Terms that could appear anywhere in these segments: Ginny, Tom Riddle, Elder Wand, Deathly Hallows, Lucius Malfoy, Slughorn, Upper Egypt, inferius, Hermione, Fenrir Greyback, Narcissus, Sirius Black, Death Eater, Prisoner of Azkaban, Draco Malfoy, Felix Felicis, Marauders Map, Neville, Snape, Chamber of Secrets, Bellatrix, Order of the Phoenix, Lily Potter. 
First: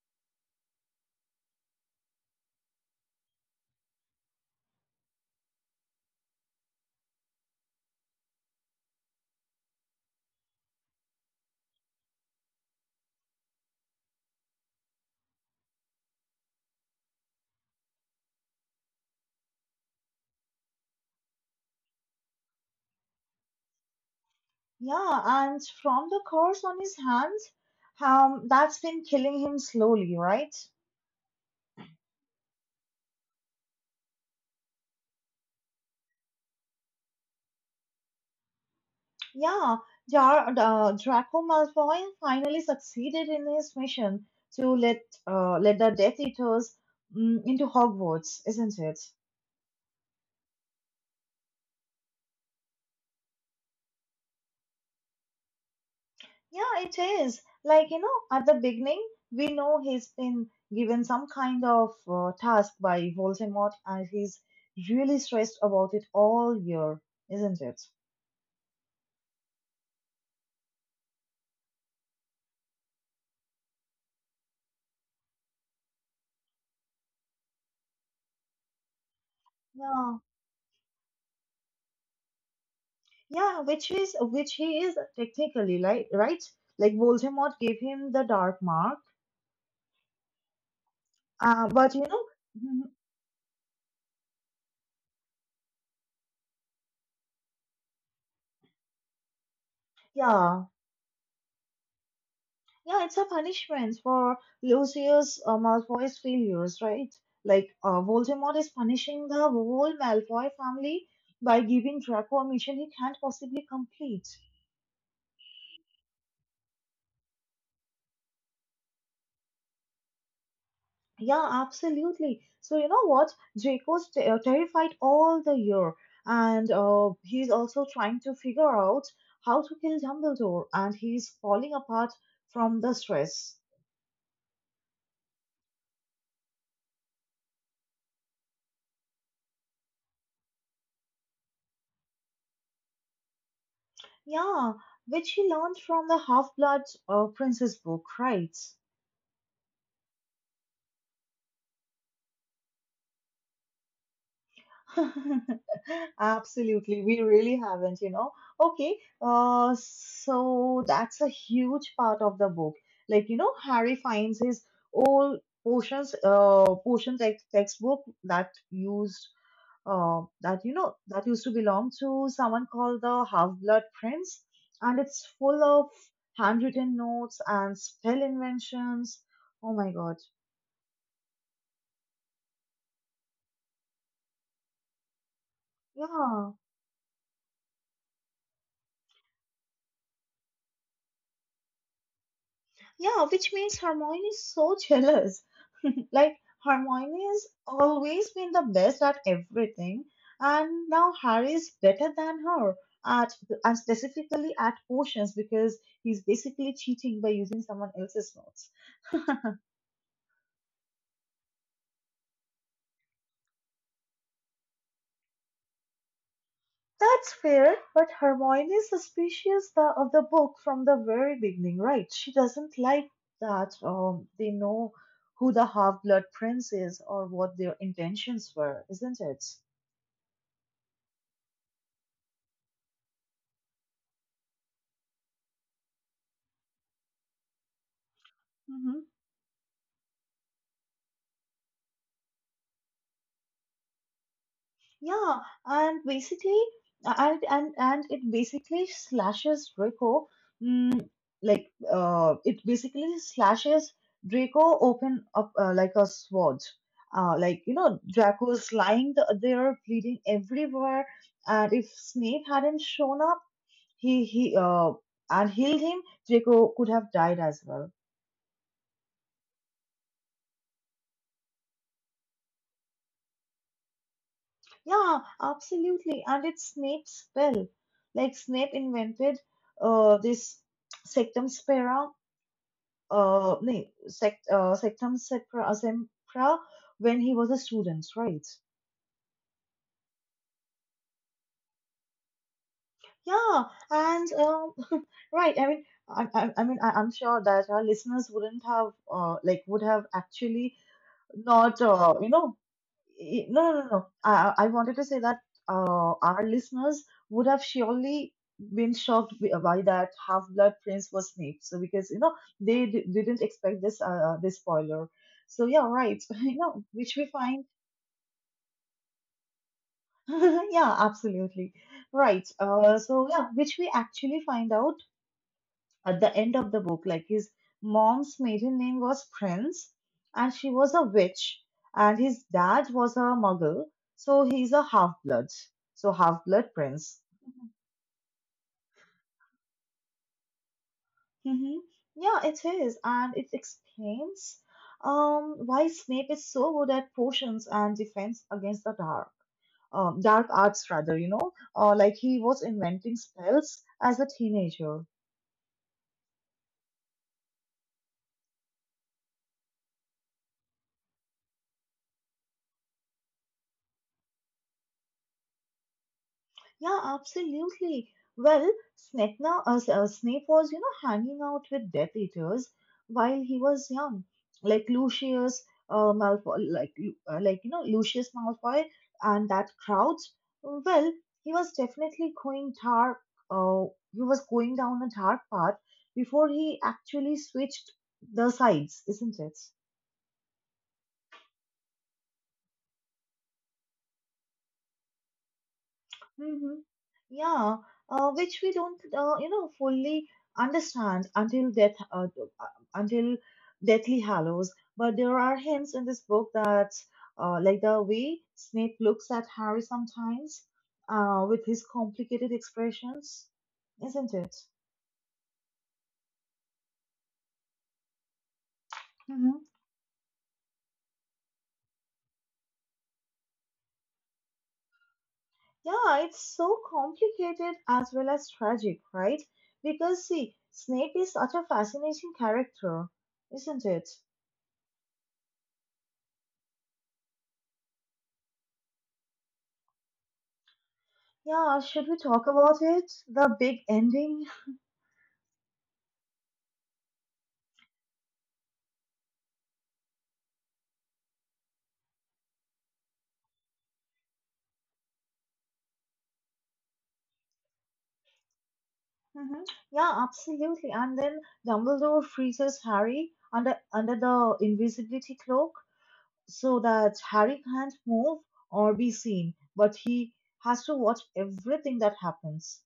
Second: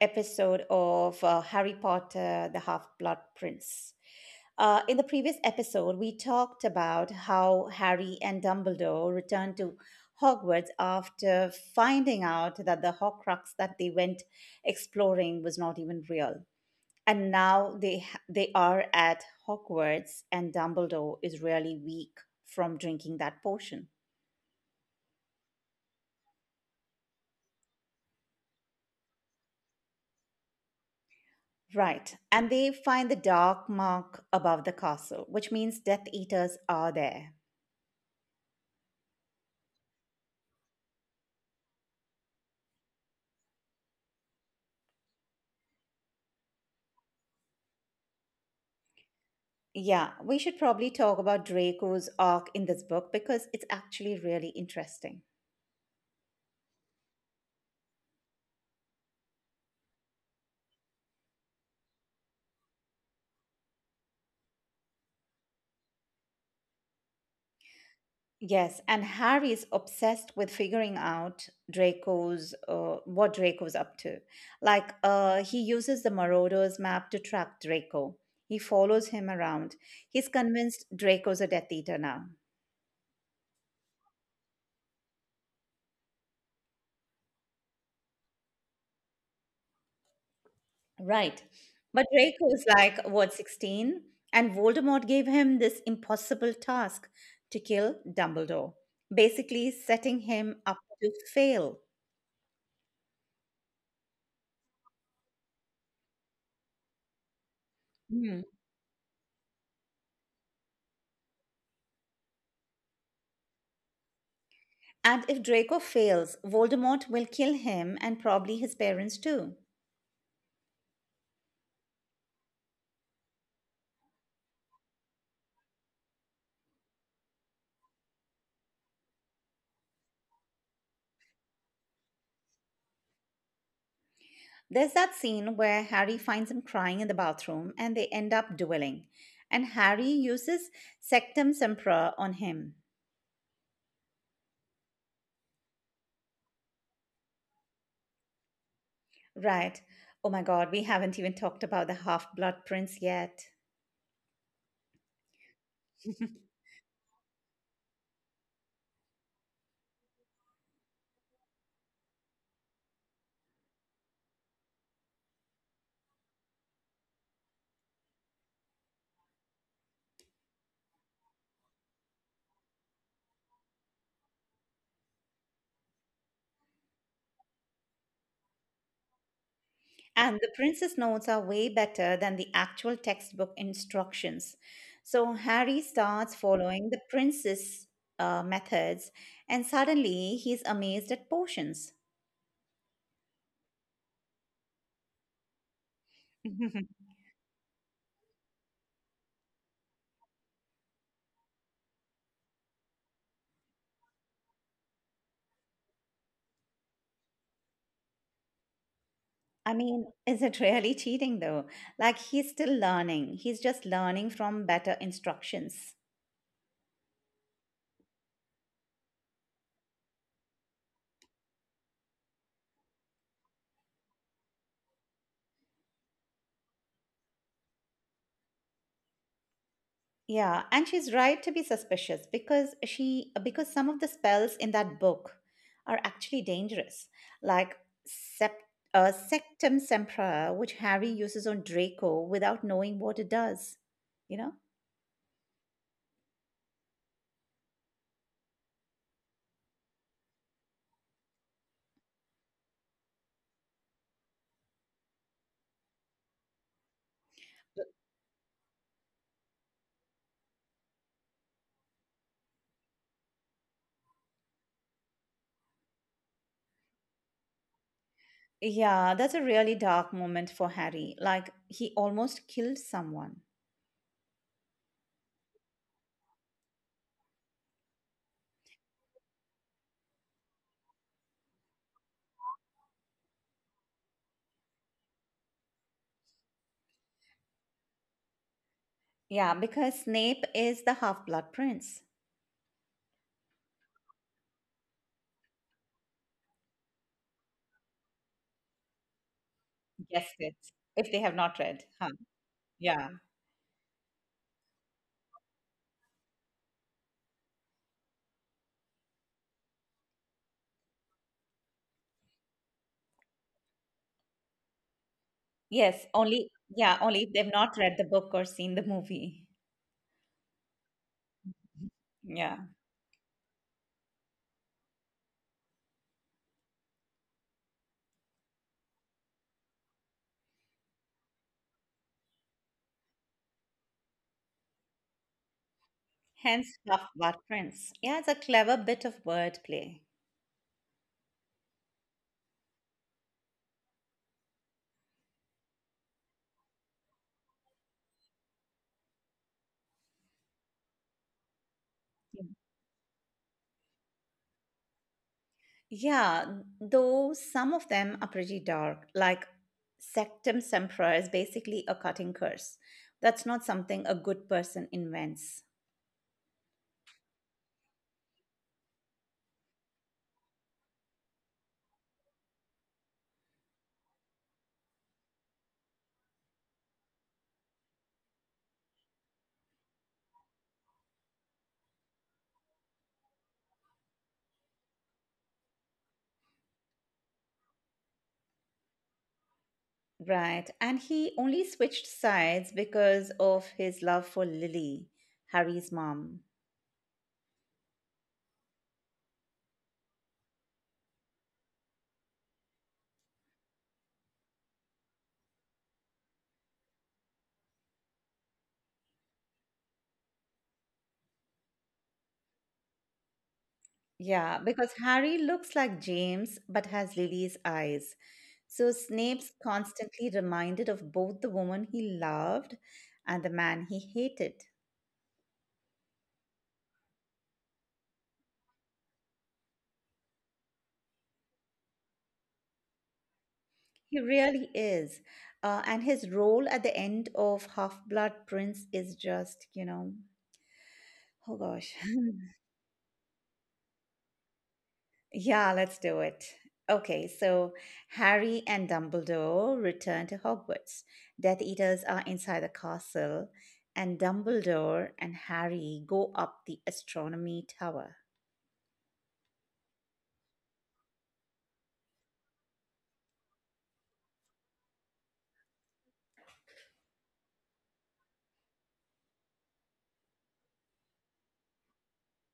episode of Harry Potter, the Half Blood Prince. In the previous episode, we talked about how Harry and Dumbledore returned to Hogwarts after finding out that the Horcrux that they went exploring was not even real. And now they are at Hogwarts, and Dumbledore is really weak from drinking that potion. Yeah, and from the curse on his hands, that's been killing him slowly, right? Right. And they find the dark mark above the castle, which means Death Eaters are there. Yeah, Draco Malfoy finally succeeded in his mission to let let the Death Eaters into Hogwarts, isn't it? Yeah, we should probably talk about Draco's arc in this book because it's actually really interesting. Yeah, it is. Like, you know, at the beginning, we know he's been given some kind of task by Voldemort, and he's really stressed about it all year, isn't it? Yes, and Harry is obsessed with figuring out Draco's what Draco's up to. Like, he uses the Marauders map to track Draco. He follows him around. Yeah. He's convinced Draco's a Death Eater now. Yeah, which he is technically like right. Like Voldemort gave him the dark mark. Right. But you know, But Draco was mhm, like, what, 16? And Voldemort gave him this impossible task to kill Dumbledore, basically setting yeah, him up to fail. yeah, it's a punishment for Lucius Malfoy's failures, right? Like Voldemort Hmm. is punishing the whole Malfoy family by giving Draco a mission he can't possibly complete. And if Draco fails, Voldemort will kill him and probably his parents too. Yeah, absolutely. So you know what? Draco's terrified all the year, and he's also trying to figure out how to kill Dumbledore, and he's falling apart from the stress. There's that scene where Harry finds him crying in the bathroom and they end up dueling. And Harry uses Sectum Sempra on him. Yeah, which he learned from the Half-Blood Princess book, right? Right. Oh my god, we haven't even talked about the half blood prince yet. Absolutely, we really haven't, you know. Okay, so that's a huge part of the book. Like, you know, Harry finds his old potion textbook that you know, that used to belong to someone called the Half-Blood Prince, and it's full of handwritten notes and spell inventions. Oh my God, And the princess notes are way better than the actual textbook instructions. So Harry yeah. starts following the princess methods, and suddenly he's amazed at potions. Yeah, which makes Hermione so jealous. Like, Hermione has always been the best at everything, and now Harry is better than her at, and specifically at potions because he's basically cheating by using someone else's notes. I mean, is it really cheating though? Like, he's still learning, he's just learning from better instructions. That's fair, but Hermione is suspicious of the book from the very beginning, right? She doesn't like that they know who the half blood prince is or what their intentions were, isn't it? Yeah, and she's right to be suspicious because some of the spells in that book are actually dangerous, like sept, Sectum Sempra, which Harry uses on Draco without knowing what it does. You know? Yeah, and basically, and it basically slashes Draco, mm, like it basically slashes Draco open up like a sword. Like you know, Draco's lying there, bleeding everywhere, and if Snape hadn't shown up, he and healed him, Draco could have died as well. Yeah, that's a really dark moment for Harry. Like he almost killed someone. Yeah, absolutely. And it's Snape's spell. Like Snape invented this Sectum Spera, no, sect, Sectum Sempra, when he was a student, right? Yeah, because Snape is the half-blood prince. Yeah, and right. I mean, I'm sure that our listeners wouldn't have, like, would have Guessed actually it. If they have not, not read, you huh? know, Yeah. No, no, no. I wanted to say that our listeners would have surely been shocked by that Half-Blood Prince was Snape. So because you know they didn't expect this this spoiler. So yeah, right. Yes, You only know, which we Yeah, only if find. they've not read the book or seen the movie. Yeah, absolutely. Right. Yeah. So yeah, which we actually find out at the end of the book. Like his mom's maiden name was Prince, and she was a witch, and his dad was a muggle, so he's a half blood, so half blood Hence, prince. tough but friends. Yeah, it's a clever bit of wordplay. Hmm. Yeah, it is, and it explains why Snape is so good at potions and defense against the dark. Dark arts, rather, you know, like he was inventing spells as a teenager. Yeah, though some of them are pretty dark, like Sectum Sempra is basically a cutting curse. That's not something a good person invents. Yeah, absolutely. Well, Snape was, you know, hanging out with Death Eaters while he was young, like Lucius, Malfoy, like, Lu- like you know, Lucius Malfoy and that crowd. Well, he was definitely going dark. Uh, he was going down a dark path before he actually switched the sides, isn't it? Right. And he only switched sides because of his love for Lily, Harry's mom. Mm-hmm. Yeah, which we don't, you know, fully understand until uh, until Deathly Hallows. But there are hints in this book that, like the way Snape looks at Harry sometimes, with his complicated expressions, isn't it? Yeah, because Harry looks like James but has Lily's eyes. So Mm-hmm. Snape's constantly reminded of both the woman he loved and the man he hated. Yeah, it's so complicated as well as tragic, right? Because see, Snape is such a fascinating character, isn't it? He really is. And his role at the end of Half Blood Prince is just, you know, Yeah, oh should we gosh. talk about it? The big ending? Yeah, let's do it. Okay, so Harry and Dumbledore return to Hogwarts. Death Eaters are inside the castle, and Dumbledore and Harry go up the astronomy tower. Hmm. Yeah, absolutely. And then Dumbledore freezes Harry under the invisibility cloak so that Harry can't move or be seen, but he has to watch everything that happens.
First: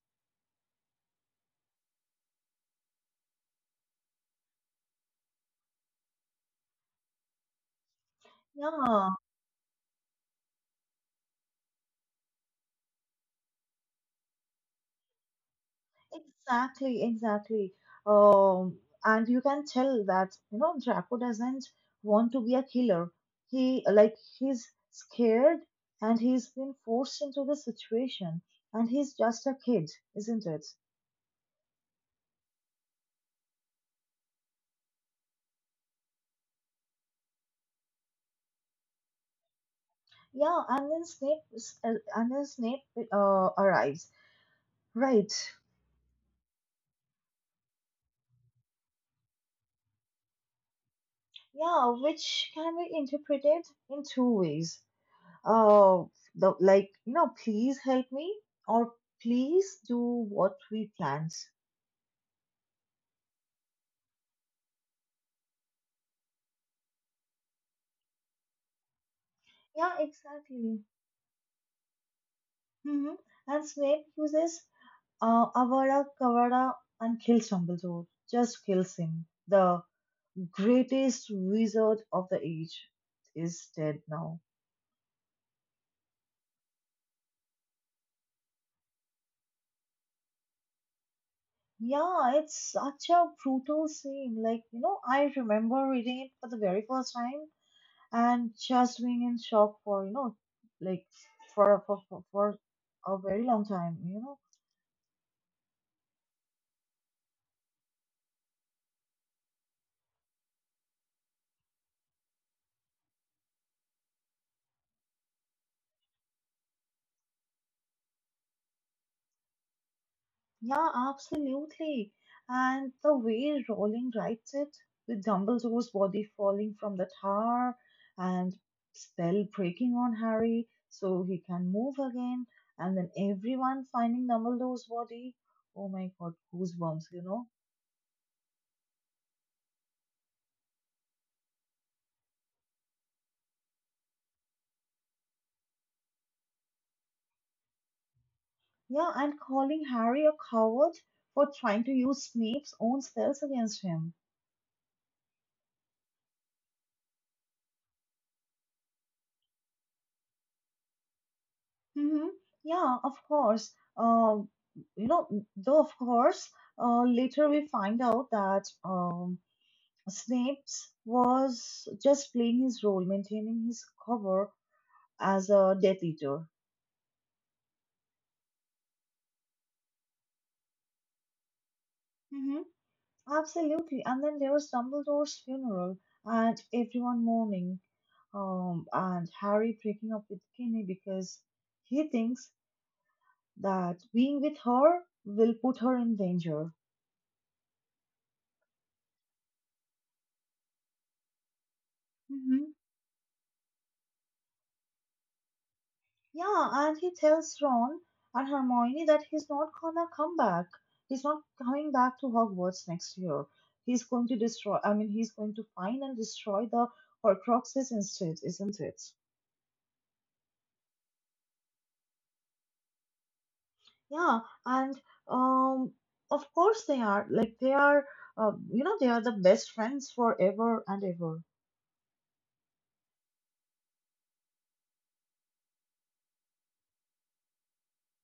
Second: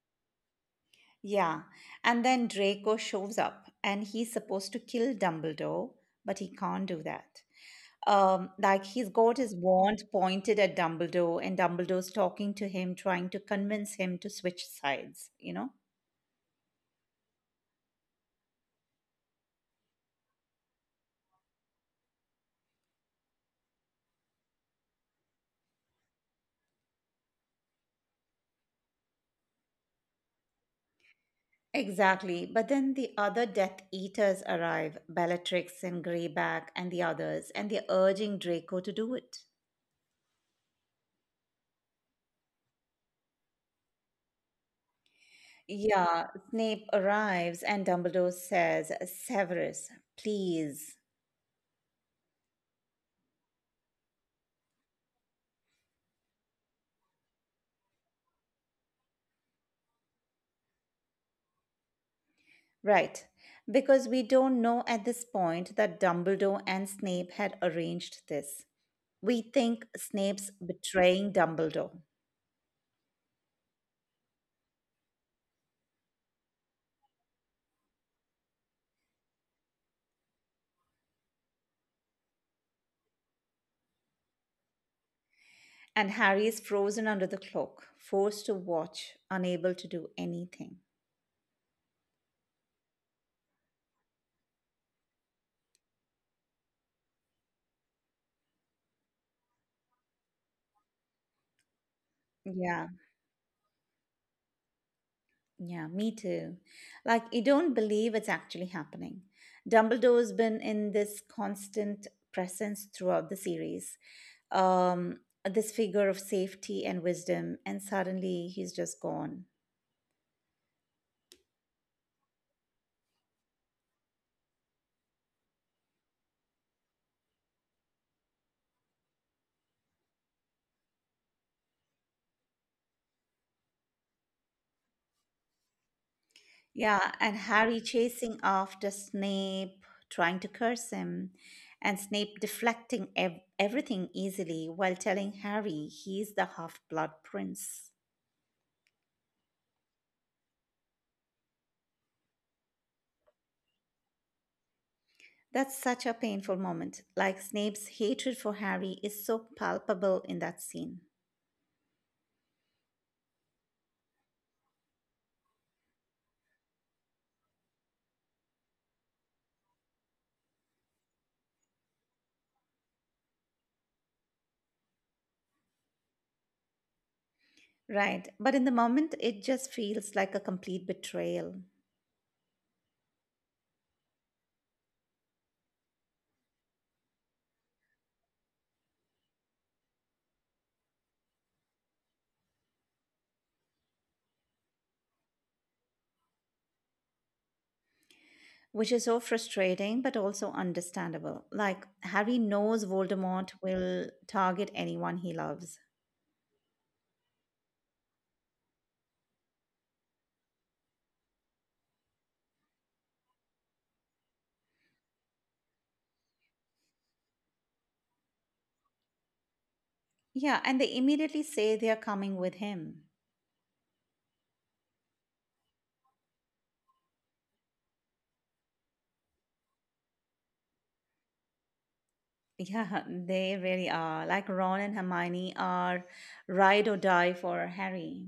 Yeah, and then Draco shows up and he's supposed to kill Dumbledore, but he can't do that. Like he's Yeah, got his wand pointed at Dumbledore, and Dumbledore's talking to him, trying to convince him to switch sides, you know? exactly, exactly. Um, and you can tell that, you know, Draco doesn't want to be a killer. He's scared and he's been forced into the situation and he's just a kid, isn't it? Exactly. But then the other Death Eaters arrive, Bellatrix and Greyback and the others, and they're urging Draco to do it. Yeah, and then Snape arrives. Right. Yeah, Snape arrives and Dumbledore says, Severus, please. Yeah, which can be interpreted in two ways. Uh, you know, please help me or please do what we planned. Right, because we don't know at this point that Dumbledore and Snape had arranged this. We think Yeah, Snape's exactly. betraying Dumbledore, Hmm. And Snape uses Avada Kedavra and kills Dumbledore. Just kills him. The greatest wizard of the age is dead now. and Harry is frozen under the cloak, forced to watch, unable to do anything. Yeah, it's such a brutal scene. Like, you know, I remember reading it for the very first time and just being in shock for, you know, like for Yeah. a very long time, you know. Yeah, me too. Like, you don't believe it's actually happening. Dumbledore's been in this constant presence throughout the series. Um, this figure of safety and wisdom, and suddenly he's just gone. Yeah, absolutely. And the way Rowling writes it, with Dumbledore's body falling from the tower and spell breaking on Harry so he can move again, and then everyone finding Dumbledore's body. Oh my god, goosebumps, Yeah, you and know? Harry chasing after Snape, trying to curse him, and Snape deflecting everything easily while telling Harry he's the half blood prince. Yeah, and calling Harry a coward for trying to use Snape's own spells against him. That's such a painful moment. Like Snape's hatred for Harry is so palpable in that scene. Mm-hmm. Yeah, of course. You know, though of course, later we find out that Snape's was just playing his role, maintaining his cover as a Death Eater. Right, but in the moment, it just feels like a complete betrayal, Mm-hmm. Absolutely. And then there was Dumbledore's funeral and everyone mourning, and Harry breaking up with Ginny because he thinks that being with her will put her in danger. which is so frustrating but also understandable. Like, Harry knows Voldemort will target anyone he loves. Yeah, and he tells Ron and Hermione that he's not gonna come back. He's not coming back to Hogwarts next year. He's going to destroy, I mean, he's going to find and destroy the Horcruxes instead, isn't it? Yeah, and they immediately say they are coming with him. Yeah, and um, of course they are. Like, you know, they are the best friends forever and ever. Yeah, they really are. Like, Ron and Hermione are ride or die for Harry.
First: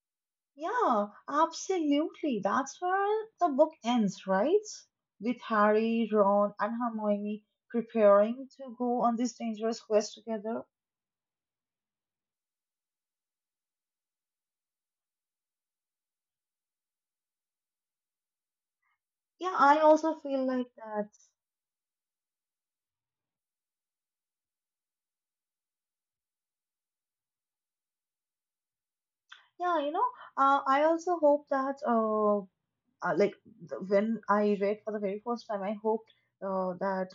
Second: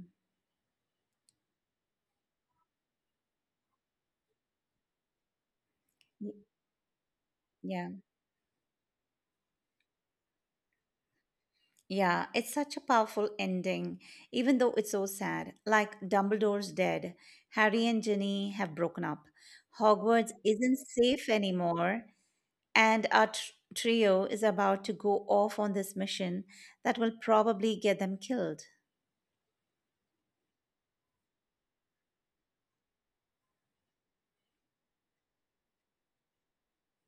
Yeah, absolutely. That's where the book ends, right? With Harry, Y- Ron, and Hermione Yeah. preparing to go on this dangerous quest together. Yeah, it's such a powerful ending, even though it's so sad. Like Dumbledore's dead, Harry and Ginny have broken up. Yeah, I also Hogwarts feel like isn't that. safe anymore, and our trio is about to go off on this mission that will probably get them killed. Yeah, you know, I also hope that, uh, like, when I read for the very first time, I hoped that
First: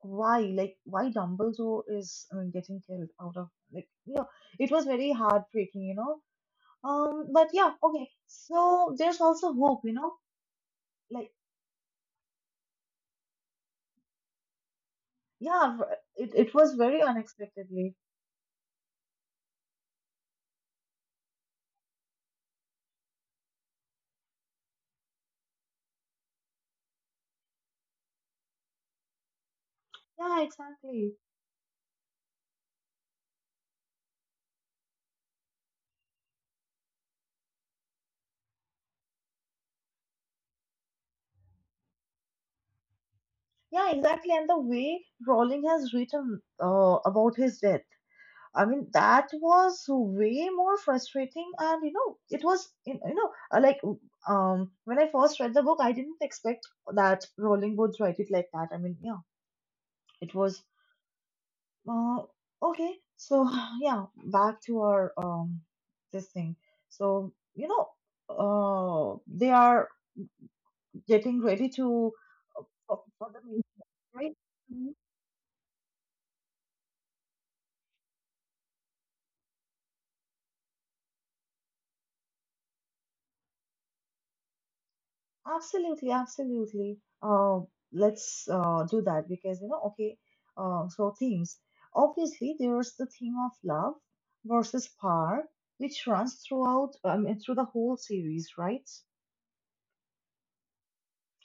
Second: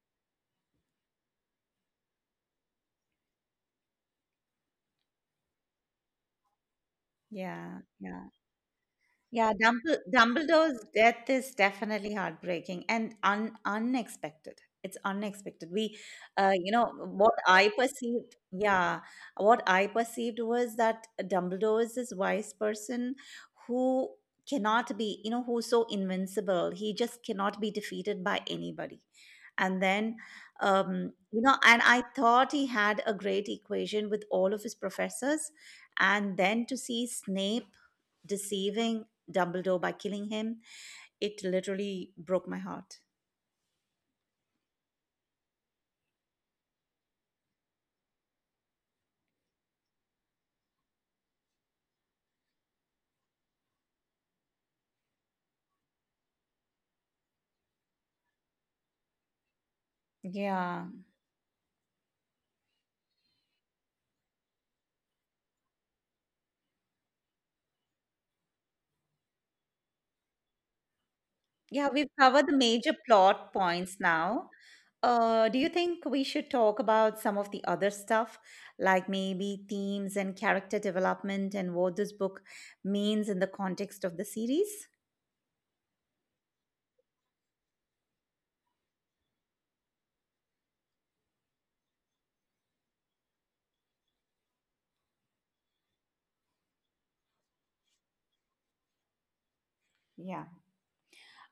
why, like, why Dumbledore is I mean, getting killed out of, like, it was very heartbreaking, you know. But Yeah, yeah, okay. yeah. So there's Yeah, also hope, you know Dumbledore's death like. is definitely heartbreaking and unexpected. It's Yeah, unexpected. It, it was You know, very unexpectedly. What I perceived was that Dumbledore is this wise person who cannot be, you know, who's so invincible. He just cannot be defeated by anybody and then Yeah, exactly. you know and I thought he had a great equation with all of his professors, and then to see Snape deceiving Dumbledore by killing him, it literally broke my heart. Yeah, exactly. And the way Rowling has written about his death, I mean, that was way more frustrating. And you know, it was you you know like when I first read the book, I didn't expect that Rowling would write it like that. I mean, yeah, it was Yeah, uh, okay. So yeah, back to our this thing. So you know, they are getting ready yeah, we've to covered the major for the plot meeting, points right? now. Mhm. Do you think we should talk about some of the other stuff, like maybe themes and character development and what this book means in the context of the series? Absolutely, absolutely. Let's do that because you know, okay. So themes. Obviously, there's the theme of love versus power, which runs throughout through the whole series, right? Yeah.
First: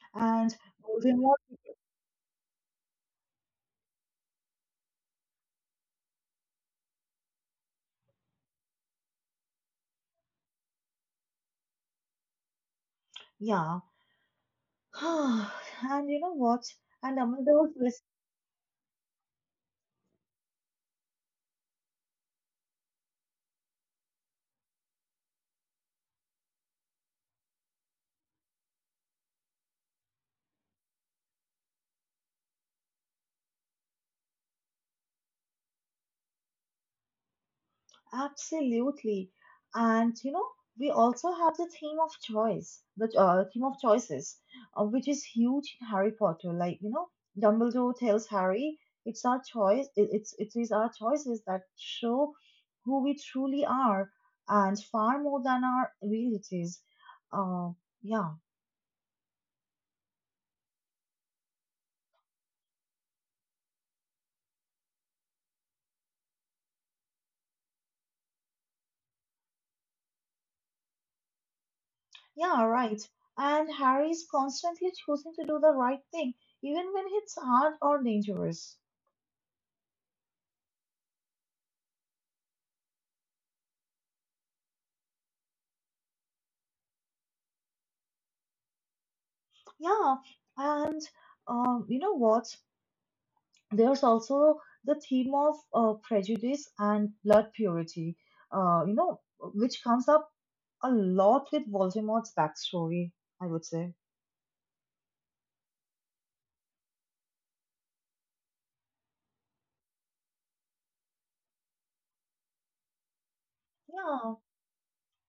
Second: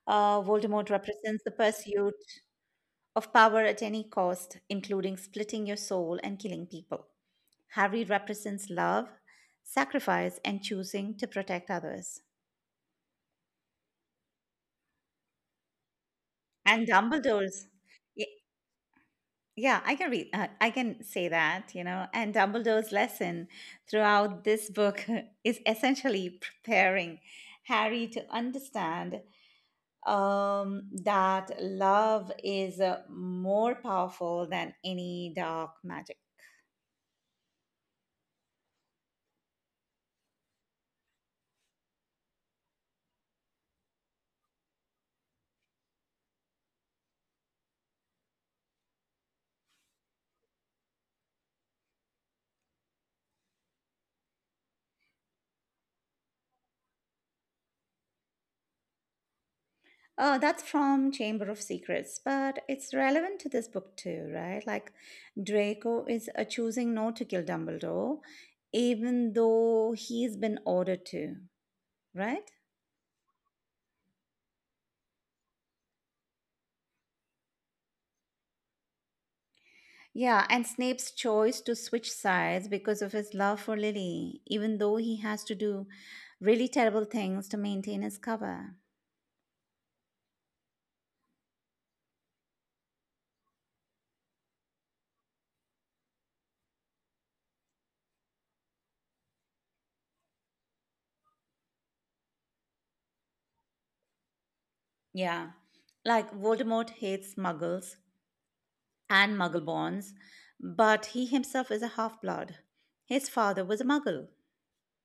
And Voldemort Voldemort, represents the pursuit of power at any cost, including splitting your soul and killing people. Harry represents love, sacrifice, and choosing to protect others. yeah. And you know what? And And Dumbledore's, Dumbledore's y- yeah, I can read, I can say that, you know. And Dumbledore's lesson throughout this book is essentially preparing Harry to understand that love is more powerful than any dark magic. Absolutely. And you know, we also have the theme of choice, theme of choices, which is huge in Harry Potter. Like, you know, Dumbledore tells Harry, it's our choice, it, it's it is our choices that show who we truly are and far more than our abilities. Uh, yeah, Oh, that's from Chamber of Secrets, but it's relevant to this book too, right? Like Draco is choosing not to kill Dumbledore, even though he's been ordered to, right? yeah, right. And Harry is constantly choosing to do the right thing, even when it's hard or dangerous. Yeah, and Snape's choice to switch sides because of his love for Lily, even though he has to do really terrible things to maintain his cover. Yeah, and you know what? There's also the theme of prejudice and blood purity, you know, which comes up a lot with Voldemort's backstory, I would say. Yeah, like Voldemort hates muggles and muggle bonds, but he himself is a half blood. His father was a Yeah, muggle.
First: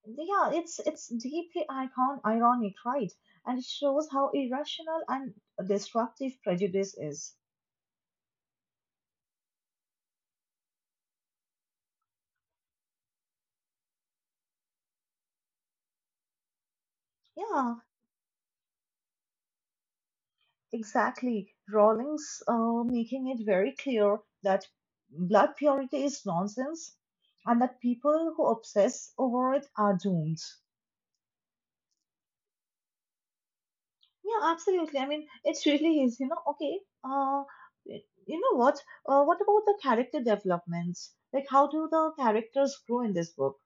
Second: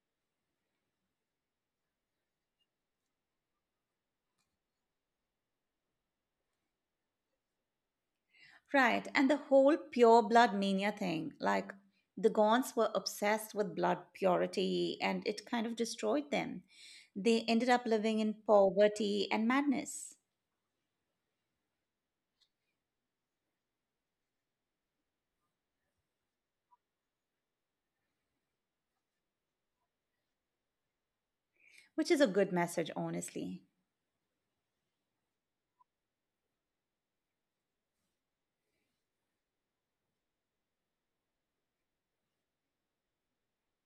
yeah, it's deeply icon ironic, right? And it shows how irrational and destructive prejudice is. Right, and the whole pure blood mania thing. Like the Gaunts were obsessed with blood purity and it kind of destroyed them. They ended up Yeah, living in poverty and madness, exactly. Rawlings making it very clear that blood purity is nonsense and that people who obsess over it are doomed. which is a good message, honestly. Yeah, absolutely. I mean, it really is, you know, okay. Uh, you know what? What about the character developments? Like, how do the characters grow in this book?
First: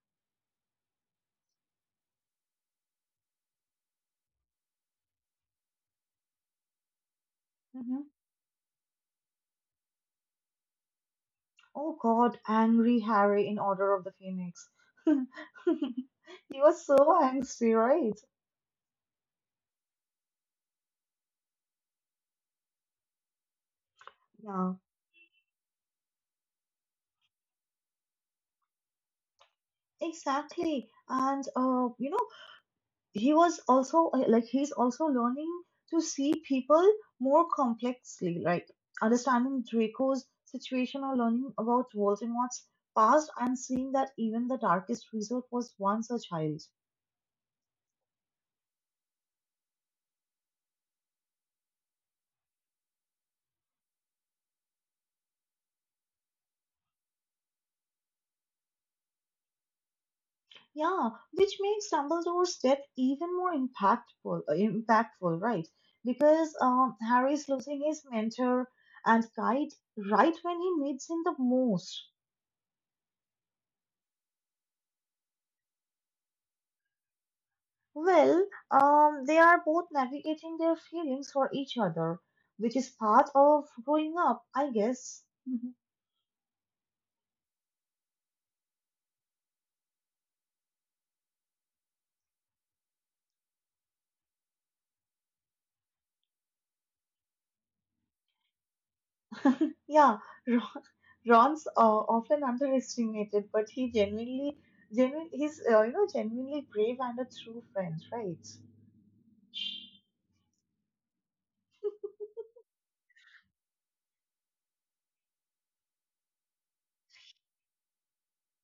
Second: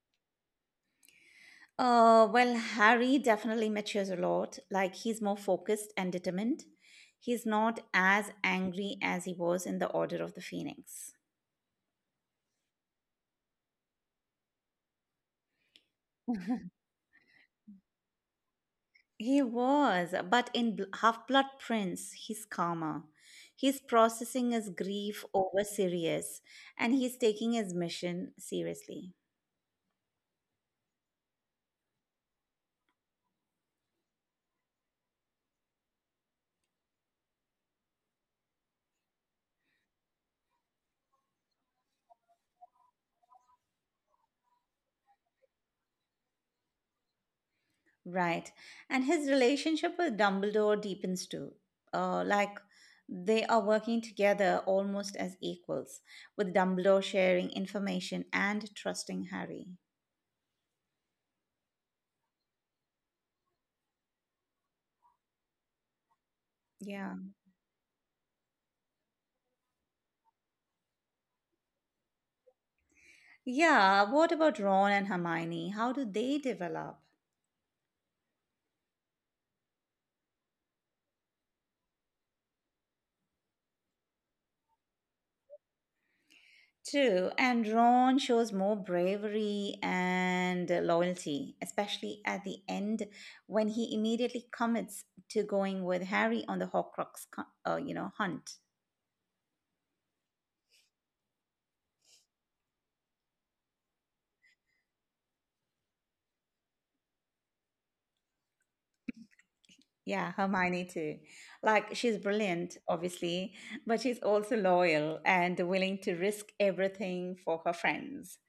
Well, Harry definitely matures a lot. Like he's more focused and determined. He's not Hmm. as angry as he was in the Order of the Phoenix. Oh, God, angry Harry in Order of the Phoenix. He was so angry, right? He was, but in Half Blood Prince, he's calmer. He's processing his Yeah, grief over Sirius, and he's taking his mission seriously. exactly. And, you know, he was also he's also learning to see people more complexly, like understanding Draco's situation or learning about Voldemort's past and seeing that even the darkest result was once a child. Right. And his relationship with Dumbledore deepens too. Like they are working together almost as equals, with Dumbledore sharing information and trusting Harry. Yeah, which makes Dumbledore's death even more impactful, right? Because Yeah. Harry's losing his mentor and guide right when he needs him the most. Yeah. What about Ron and Hermione? How do they develop? Well, they are both navigating their feelings for each other, which is part of growing up, I guess. Mhm. True, and Ron shows more bravery and loyalty, especially at the end when he immediately commits to going with Harry on the you know, hunt. Yeah, Ron, Ron's often underestimated, but he's you know genuinely brave and a true friend, right? Yeah, Hermione too. Like she's brilliant, obviously, but she's also loyal and willing to risk everything for her friends.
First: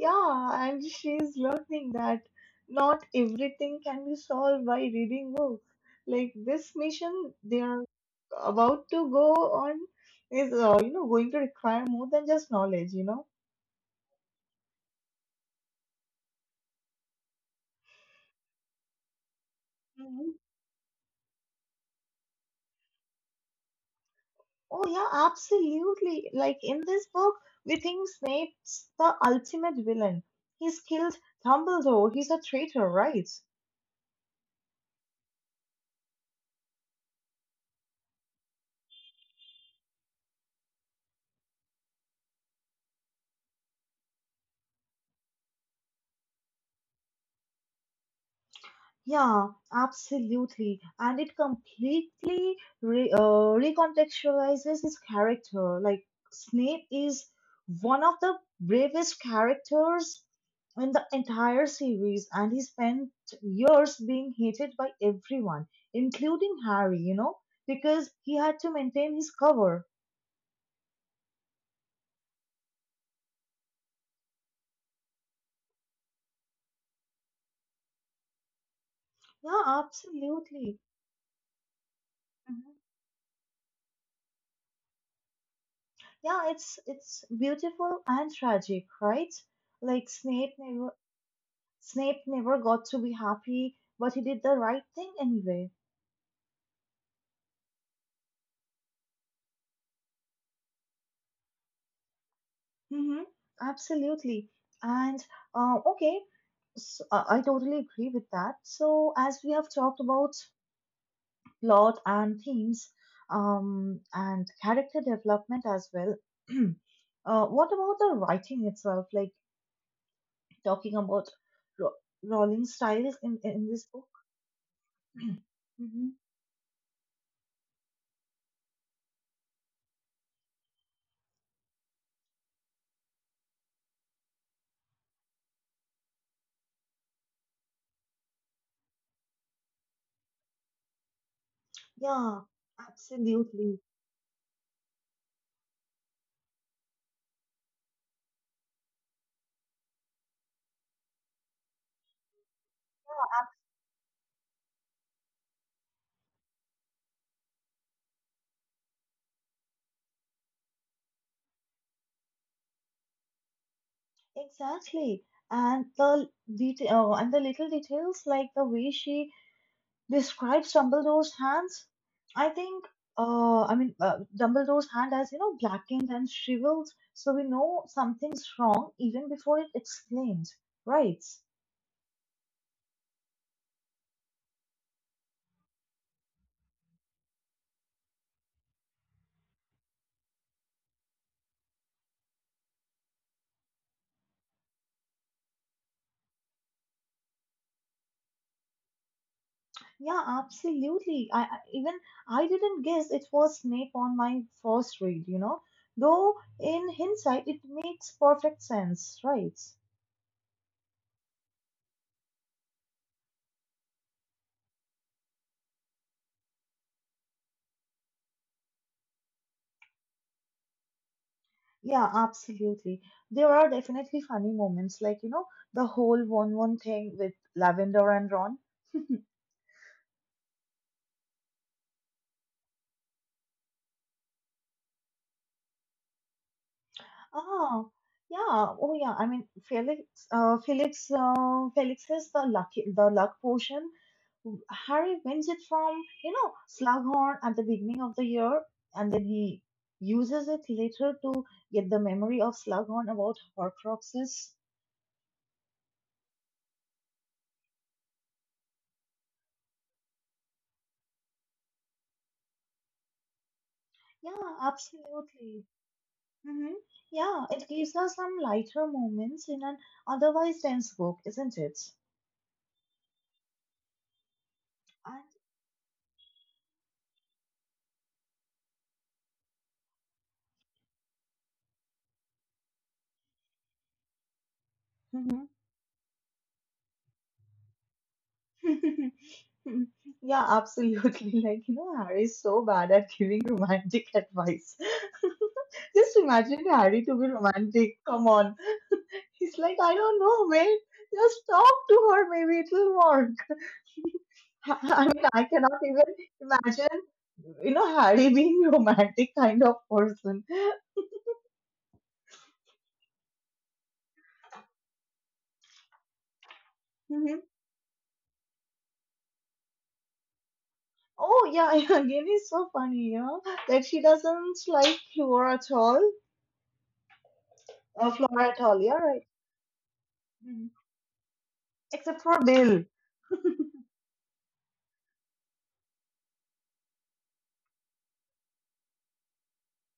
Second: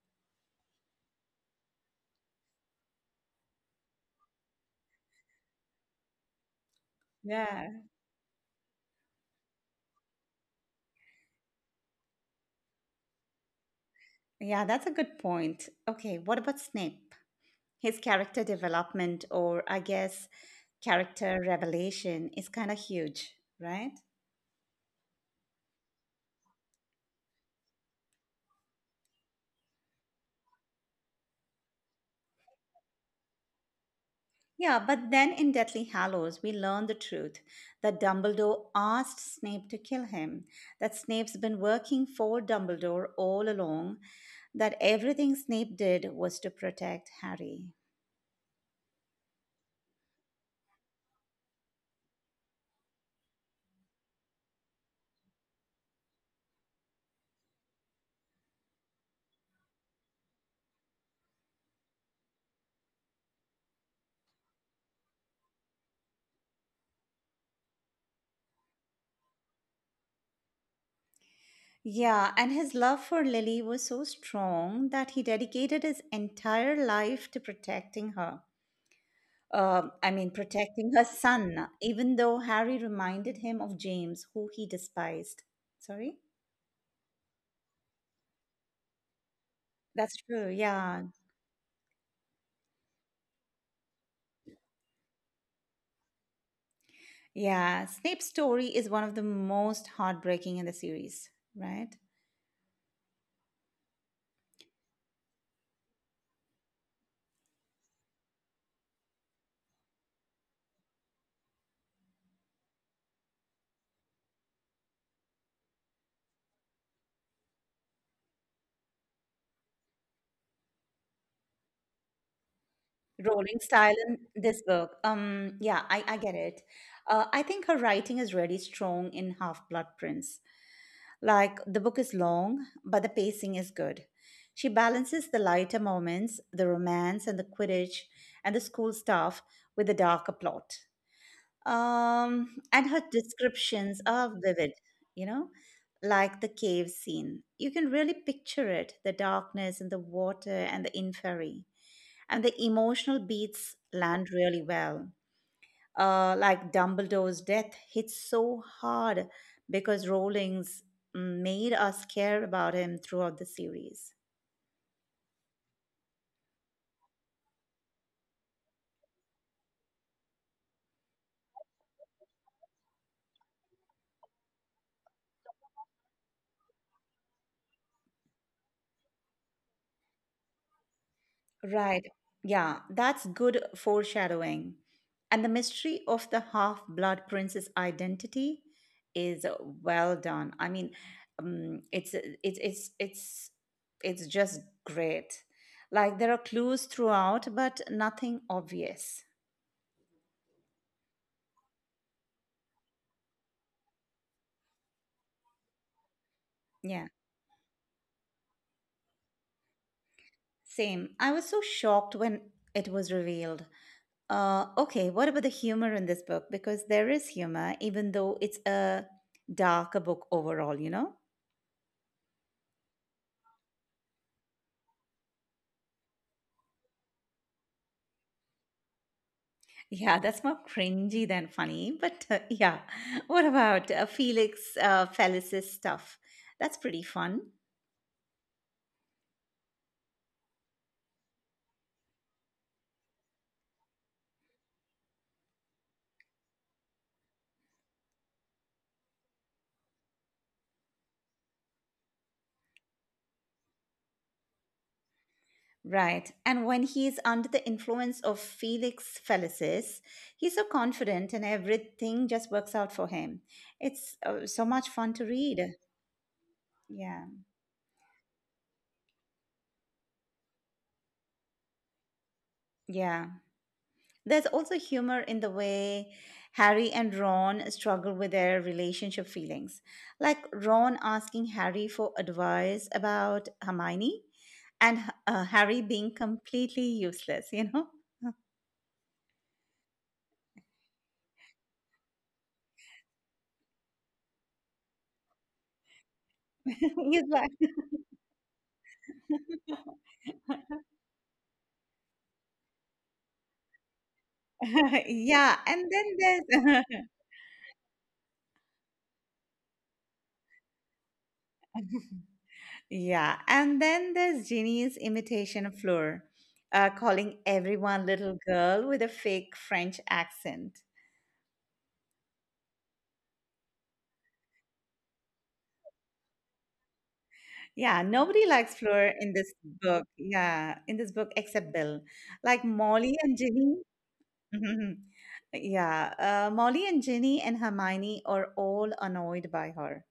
Yeah, and she's learning that not everything can be solved by reading books. Like this mission Yeah, they're about to go on is, going to require more than just knowledge. yeah, that's a good point. Okay, what about Snape? His character development, or I guess Mhm. character revelation, is kind of huge, right? Oh, yeah, absolutely. Like in this book, we think Snape's the ultimate villain. He's killed Dumbledore. He's a traitor, right? Yeah, but then in Deathly Hallows we learn the truth, that Dumbledore asked Snape to kill him, that Snape's been working for Dumbledore all along, that everything Snape did was to protect Harry. Yeah, absolutely. And it completely re recontextualizes his character. Like, Snape is one of the bravest characters in the entire series, and he spent years being hated by everyone, including Harry, because he had to maintain his cover. Yeah, and his love for Lily was so strong that he dedicated his entire life to protecting her. Yeah, I mean, protecting absolutely. her son, even though Harry Mhm. reminded him of James, who he despised. Sorry? Yeah, it's beautiful and tragic, right? That's Like true, Snape yeah. never Snape never got to be happy, but he did the right thing anyway. Yeah, Snape's story is one of the most heartbreaking in the series, right? Mm-hmm. Absolutely. And Okay, so, I totally agree with that. So, as we have talked about plot and themes, and character development as well, What about the writing itself? Like talking about ro- Rowling's styles in Rolling in this style book. in this book. Um, yeah, I, Hmm. I get it. I think her writing is really strong in Half Blood Prince. Like the book is long, but the pacing is good. She balances the lighter moments, the romance and the Quidditch and the school stuff with the darker plot. Yeah, And her absolutely. descriptions are vivid, you know, like the cave scene. You can really picture it, the darkness and the water and the inferi. And the emotional beats land really well, like Dumbledore's death hits so hard because Rowling's made us care about him throughout the series. Exactly. And the little details, like the way she describes Dumbledore's hands. I think, I mean, Dumbledore's hand, as you know, blackened and shriveled, so we know something's wrong even before it exclaimed, right? Right. Yeah, that's good foreshadowing. And the mystery of the half blood prince's identity is well done. I mean, um, it's it's it's it's it's just great. Like there are clues throughout, but nothing obvious. Yeah, absolutely. I didn't guess it was Snape on my first read. Though in Yeah, hindsight, it makes perfect sense, right? same. I was so shocked when it was revealed. Okay, what about the humor in this book? Because there is humor, even though it's a darker book overall, you know? Yeah, absolutely. There are definitely funny moments, like, the whole 1-1 thing with Lavender and Ron. Yeah, that's more cringy than funny. But yeah, what about Felix Felice's stuff? That's pretty fun. Ah, yeah. Oh, yeah. I mean, Felix has the luck potion. Harry wins it from, Slughorn at the beginning of the year, and then he uses it later to get the memory of Slughorn about Horcruxes. Right. And when he's under the influence of Felix Felicis, he's so confident and everything just works out for him. It's Yeah, so much fun to absolutely. read. Hmm. Yeah. Yeah, it gives us some lighter moments in an otherwise dense book, isn't it? Yeah. There's also humor And in the way Harry and Ron struggle with their relationship feelings. Like Ron asking Harry for advice about Hermione and Harry being completely useless. Mhm. Yeah, absolutely. Like, Harry is so bad at giving romantic advice. Just imagine Harry to He's be like, romantic. Come on. He's like, I don't know, mate. Just talk to her. Maybe it'll work. I mean, I yeah, cannot and then even there's imagine, Harry being romantic kind of person. yeah, and then there's Ginny's imitation of Fleur, calling everyone little girl with a fake French accent. Oh, yeah, yeah, again it's so funny, that she doesn't like Flora at all. Yeah, nobody Flora at likes all, yeah, Fleur in right. this book. Yeah, Mhm. in this book except Bill. Except for Like Bill. Molly and Ginny. Yeah, Molly and Ginny and Hermione are all annoyed by her.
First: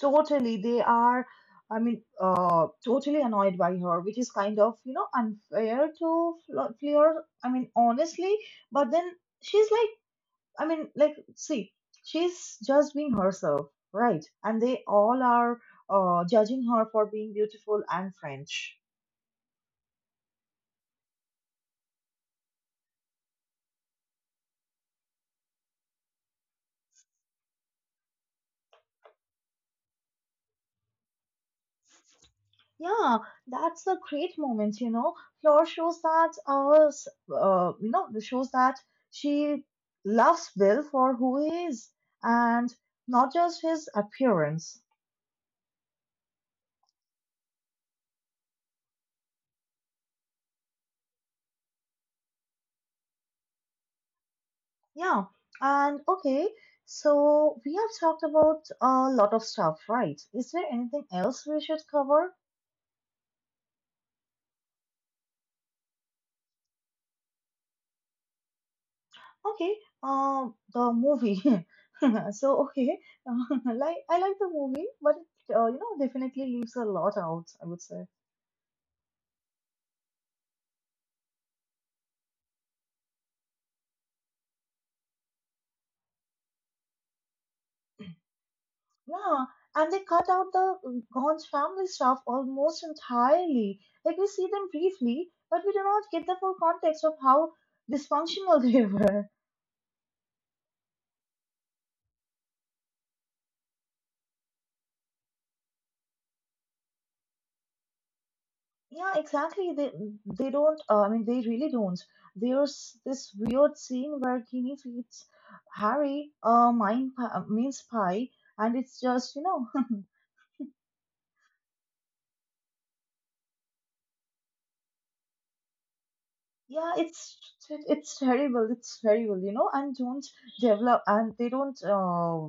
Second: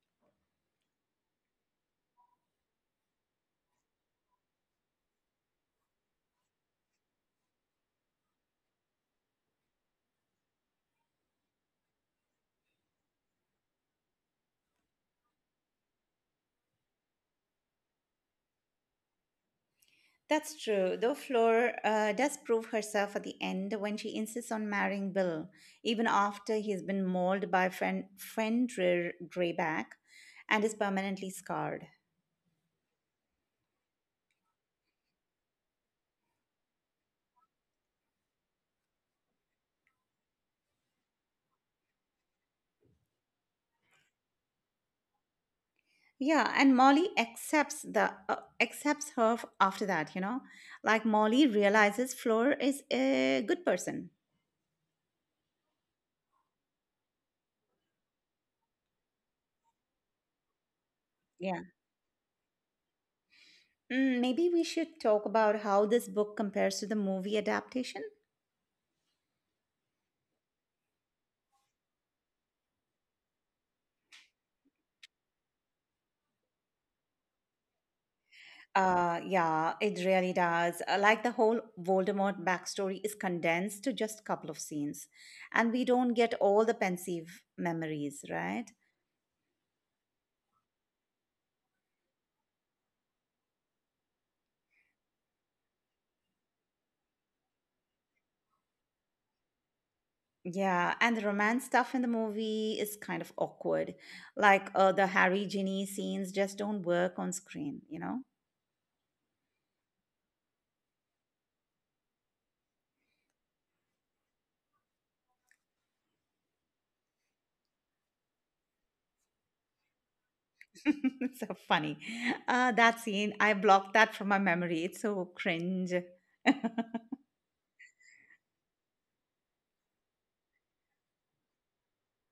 Totally, they are, I mean, totally annoyed by her, which is kind of, unfair to Flora. I mean, honestly, but then she's like, I mean, like, see, she's just being herself, right? And they all are judging her for being beautiful and French. That's true, though Fleur does prove herself at the end when she insists on marrying Bill, even after he's been mauled by friend Fenrir Greyback and is permanently scarred. Yeah, that's a great moment. Fleur shows that s- you know, shows that she loves Bill for who he is and not just his appearance. Yeah, and Molly accepts the after that. Like Molly realizes Fleur is a good person. Yeah. And okay, so we have talked about a lot of stuff, right? Is there anything else we Yeah. should cover? Maybe we should talk about how this book compares to the movie adaptation. Okay, the movie. So okay, like I like the movie, but definitely leaves a lot out, I would say. Yeah, it really does. Like the whole Voldemort backstory is condensed to just a couple of scenes, and we don't get all the pensive memories, right? Yeah, and they cut out the Gon's family stuff almost entirely. Like we see them briefly, but we do not get the full context of how dysfunctional they were. Yeah, and the romance stuff in the movie is kind of awkward. Like the Harry Ginny scenes just don't work on screen. Yeah, exactly. They don't. I mean, they really don't. There's this weird scene where Ginny feeds Harry a mince pie, and it's just. It's so funny. That scene, I blocked that from my memory. It's so cringe. Yeah, it's terrible. It's terrible, and don't develop and they don't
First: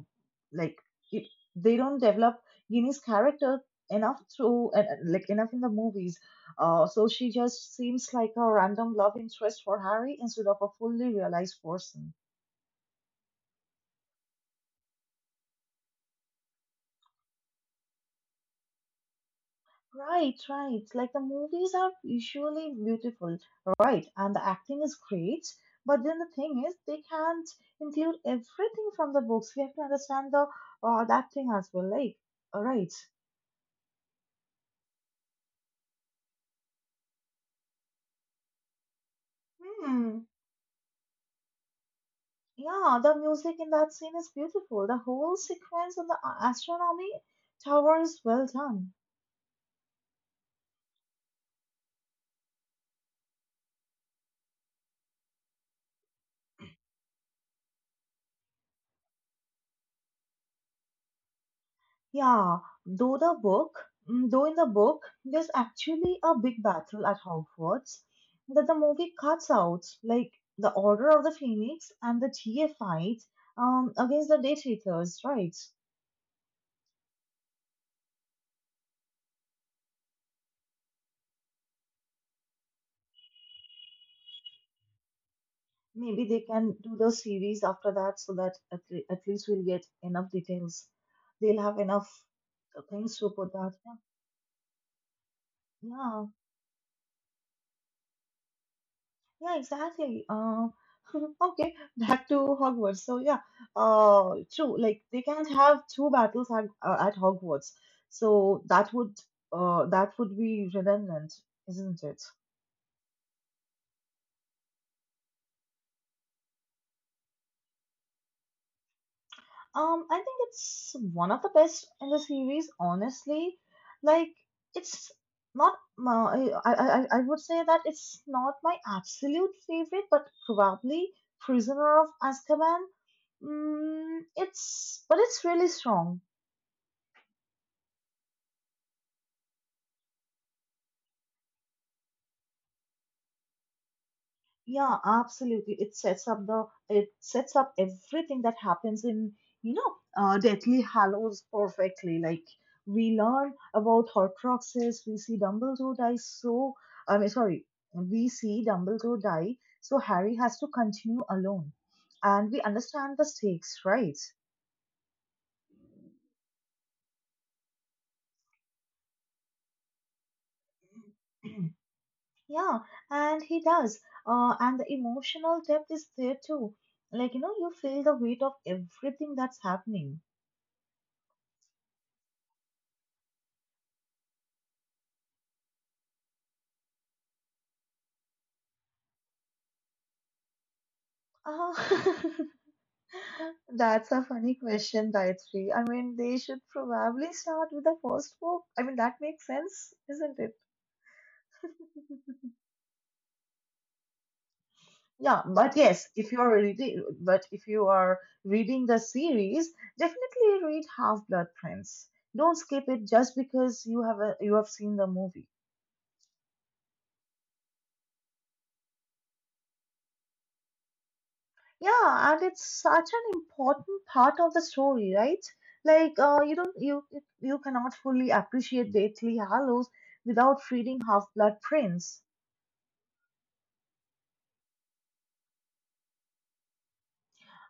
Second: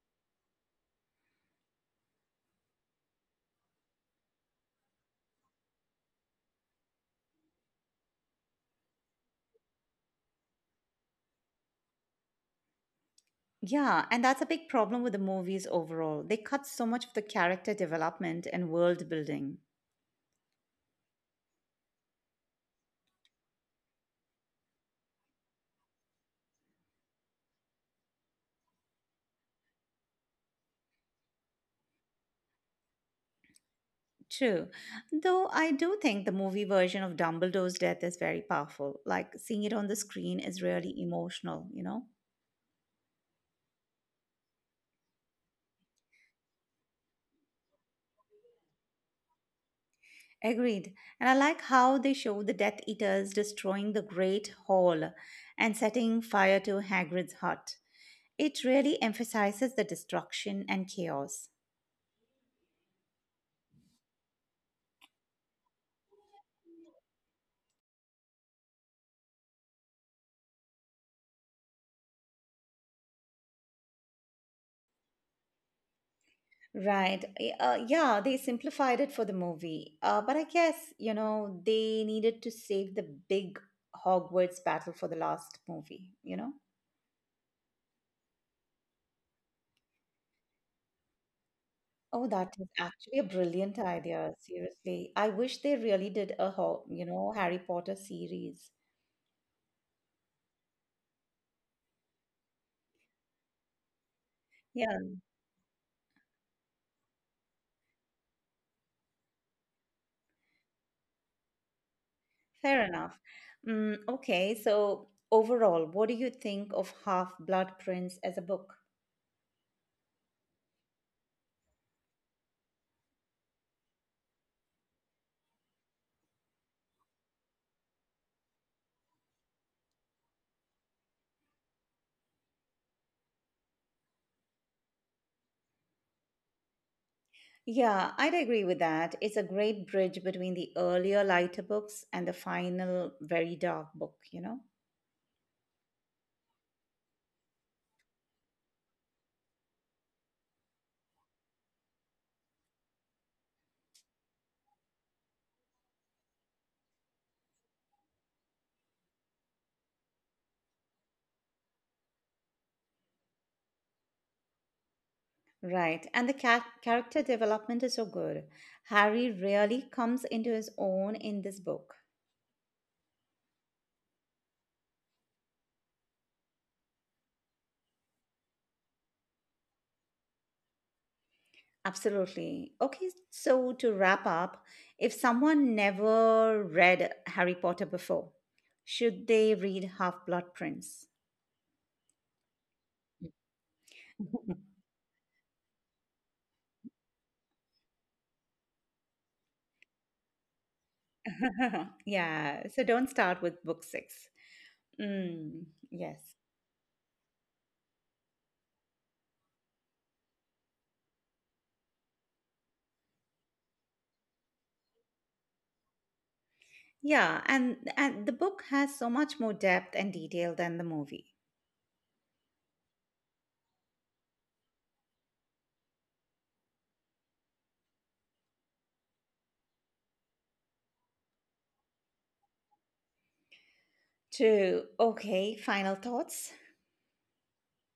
like it, they don't develop Ginny's character enough through and, like enough in the movies. So she just seems like a random love interest for Harry instead of a fully realized person. Yeah, and that's a big problem with the movies overall. They cut so much of the character development and world building. Right, right. Like the movies are usually beautiful, right? And the acting is great. But then the thing is, they can't include everything from the books. We have to understand the acting as well. Like, all right. True. Though I do think the movie version of Dumbledore's death is very powerful. Like seeing it on the Hmm. screen is really emotional. Yeah, the music in that scene is beautiful. The whole sequence on the astronomy tower is well done. Agreed. And I like how they show the Death Eaters destroying the Great Hall and setting fire to Hagrid's hut. It really emphasizes the destruction and chaos. Yeah, though the book, though in the book, there's actually a big battle at Hogwarts that the movie cuts out, like the Order of the Phoenix and the TA fight against the Death Eaters, right? Right. Yeah, they simplified it for the movie. But I guess, they needed to save the big Hogwarts battle for the last movie, you Maybe know? they can do the series after that so that at least we'll get enough details. They'll have enough Oh, that is actually a things to put brilliant that. idea. Seriously. I wish they really did Yeah, a, Ho- you know, Harry Potter series. yeah, exactly. Okay, back to Hogwarts. So yeah, true. Yeah. Like they can't have two battles at Hogwarts. So that would be redundant, isn't it? Fair enough. Okay, so overall, what do you think of Half Blood Prince as a book? I think it's one of the best in the series, honestly. Like it's not my I would say that it's not my absolute favorite, but probably Prisoner of Azkaban. Mm, it's but it's really strong. Yeah, I'd agree with that. It's a great bridge between the earlier lighter books and the final, very dark book. Yeah, absolutely. It sets up everything that happens in Deathly Hallows perfectly. Like we learn about Horcruxes, we see Dumbledore die. So, I mean, sorry, we see Dumbledore die. So Harry has to continue alone, and we understand the stakes, right? Right. And the character development is so good. Harry really comes into his own in this book. Yeah, and he does. And the emotional depth is there too. Like, you feel the weight of everything that's happening. Absolutely. Okay, so to wrap up, if someone never read Harry Potter before, should they read Half Blood Prince? Ah. That's a funny question, Gayatri. I mean, they should probably start with the first book. I mean, that makes sense, isn't it? Yeah, so don't start with book six. mm, Yeah, but yes. yes, if you are reading, but if you are reading the series, definitely read Half Blood Prince. Don't skip it just because you have seen the movie. Yeah, and the book has so much more depth and detail than the movie. Yeah, and it's such an important part of the story, right? Like, you don't you you cannot fully appreciate Deathly Hallows without reading Half Blood Prince. True. Okay, final thoughts,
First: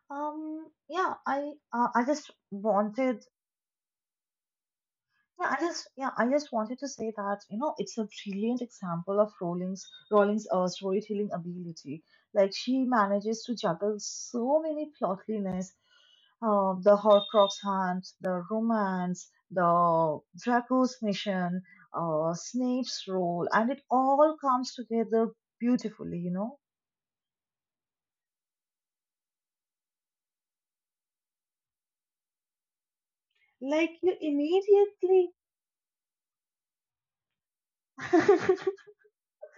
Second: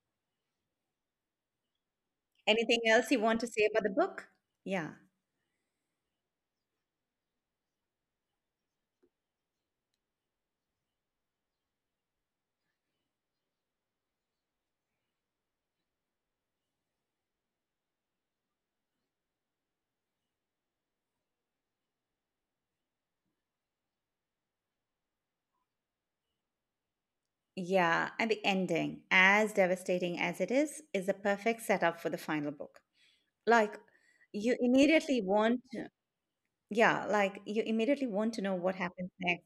Yeah, I just anything else you wanted want to say about the book? Yeah. Yeah, I just wanted to say that, it's a brilliant example of Rowling's storytelling ability. Like she manages to juggle so many plotliness, the Horcrux hunt, the romance, the Draco's mission, Snape's role, and it all comes together beautifully, you know? Yeah, and the ending, as devastating as it is the perfect setup for the final book. Like Like you you immediately immediately want yeah, like you immediately want to know what happens next.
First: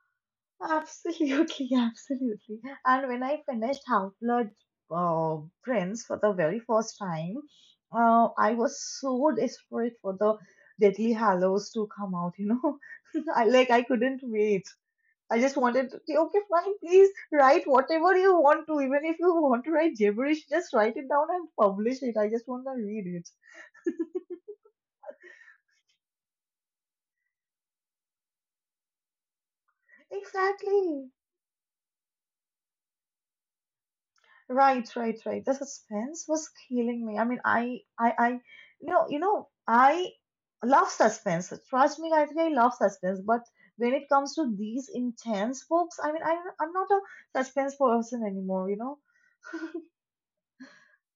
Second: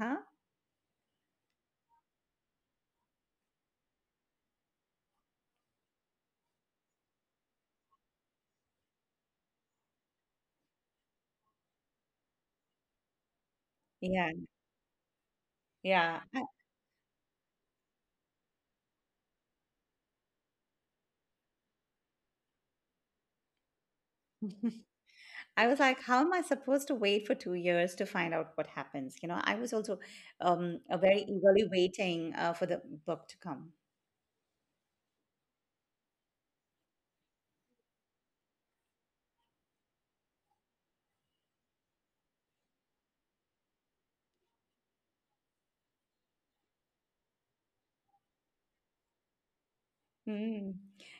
Huh. Absolutely, absolutely. And when I finished Half Blood Prince for the very first time, I was so desperate for the Deadly Hallows to come out. I couldn't Yeah. wait. I just wanted to say, Yeah. okay, fine, please write whatever you want to. Even if you want to write gibberish, just write it down and publish it. I just want to read it. I was like, how am I supposed to wait for 2 years to find out what happens? You know, I was also Exactly. very eagerly waiting for the book to come. Right, right, right. The suspense was killing me. I mean, I, you know, I love suspense. Trust me, I think I love suspense. But when it comes to these intense books, I mean, I'm not a suspense person anymore. You know? Mm,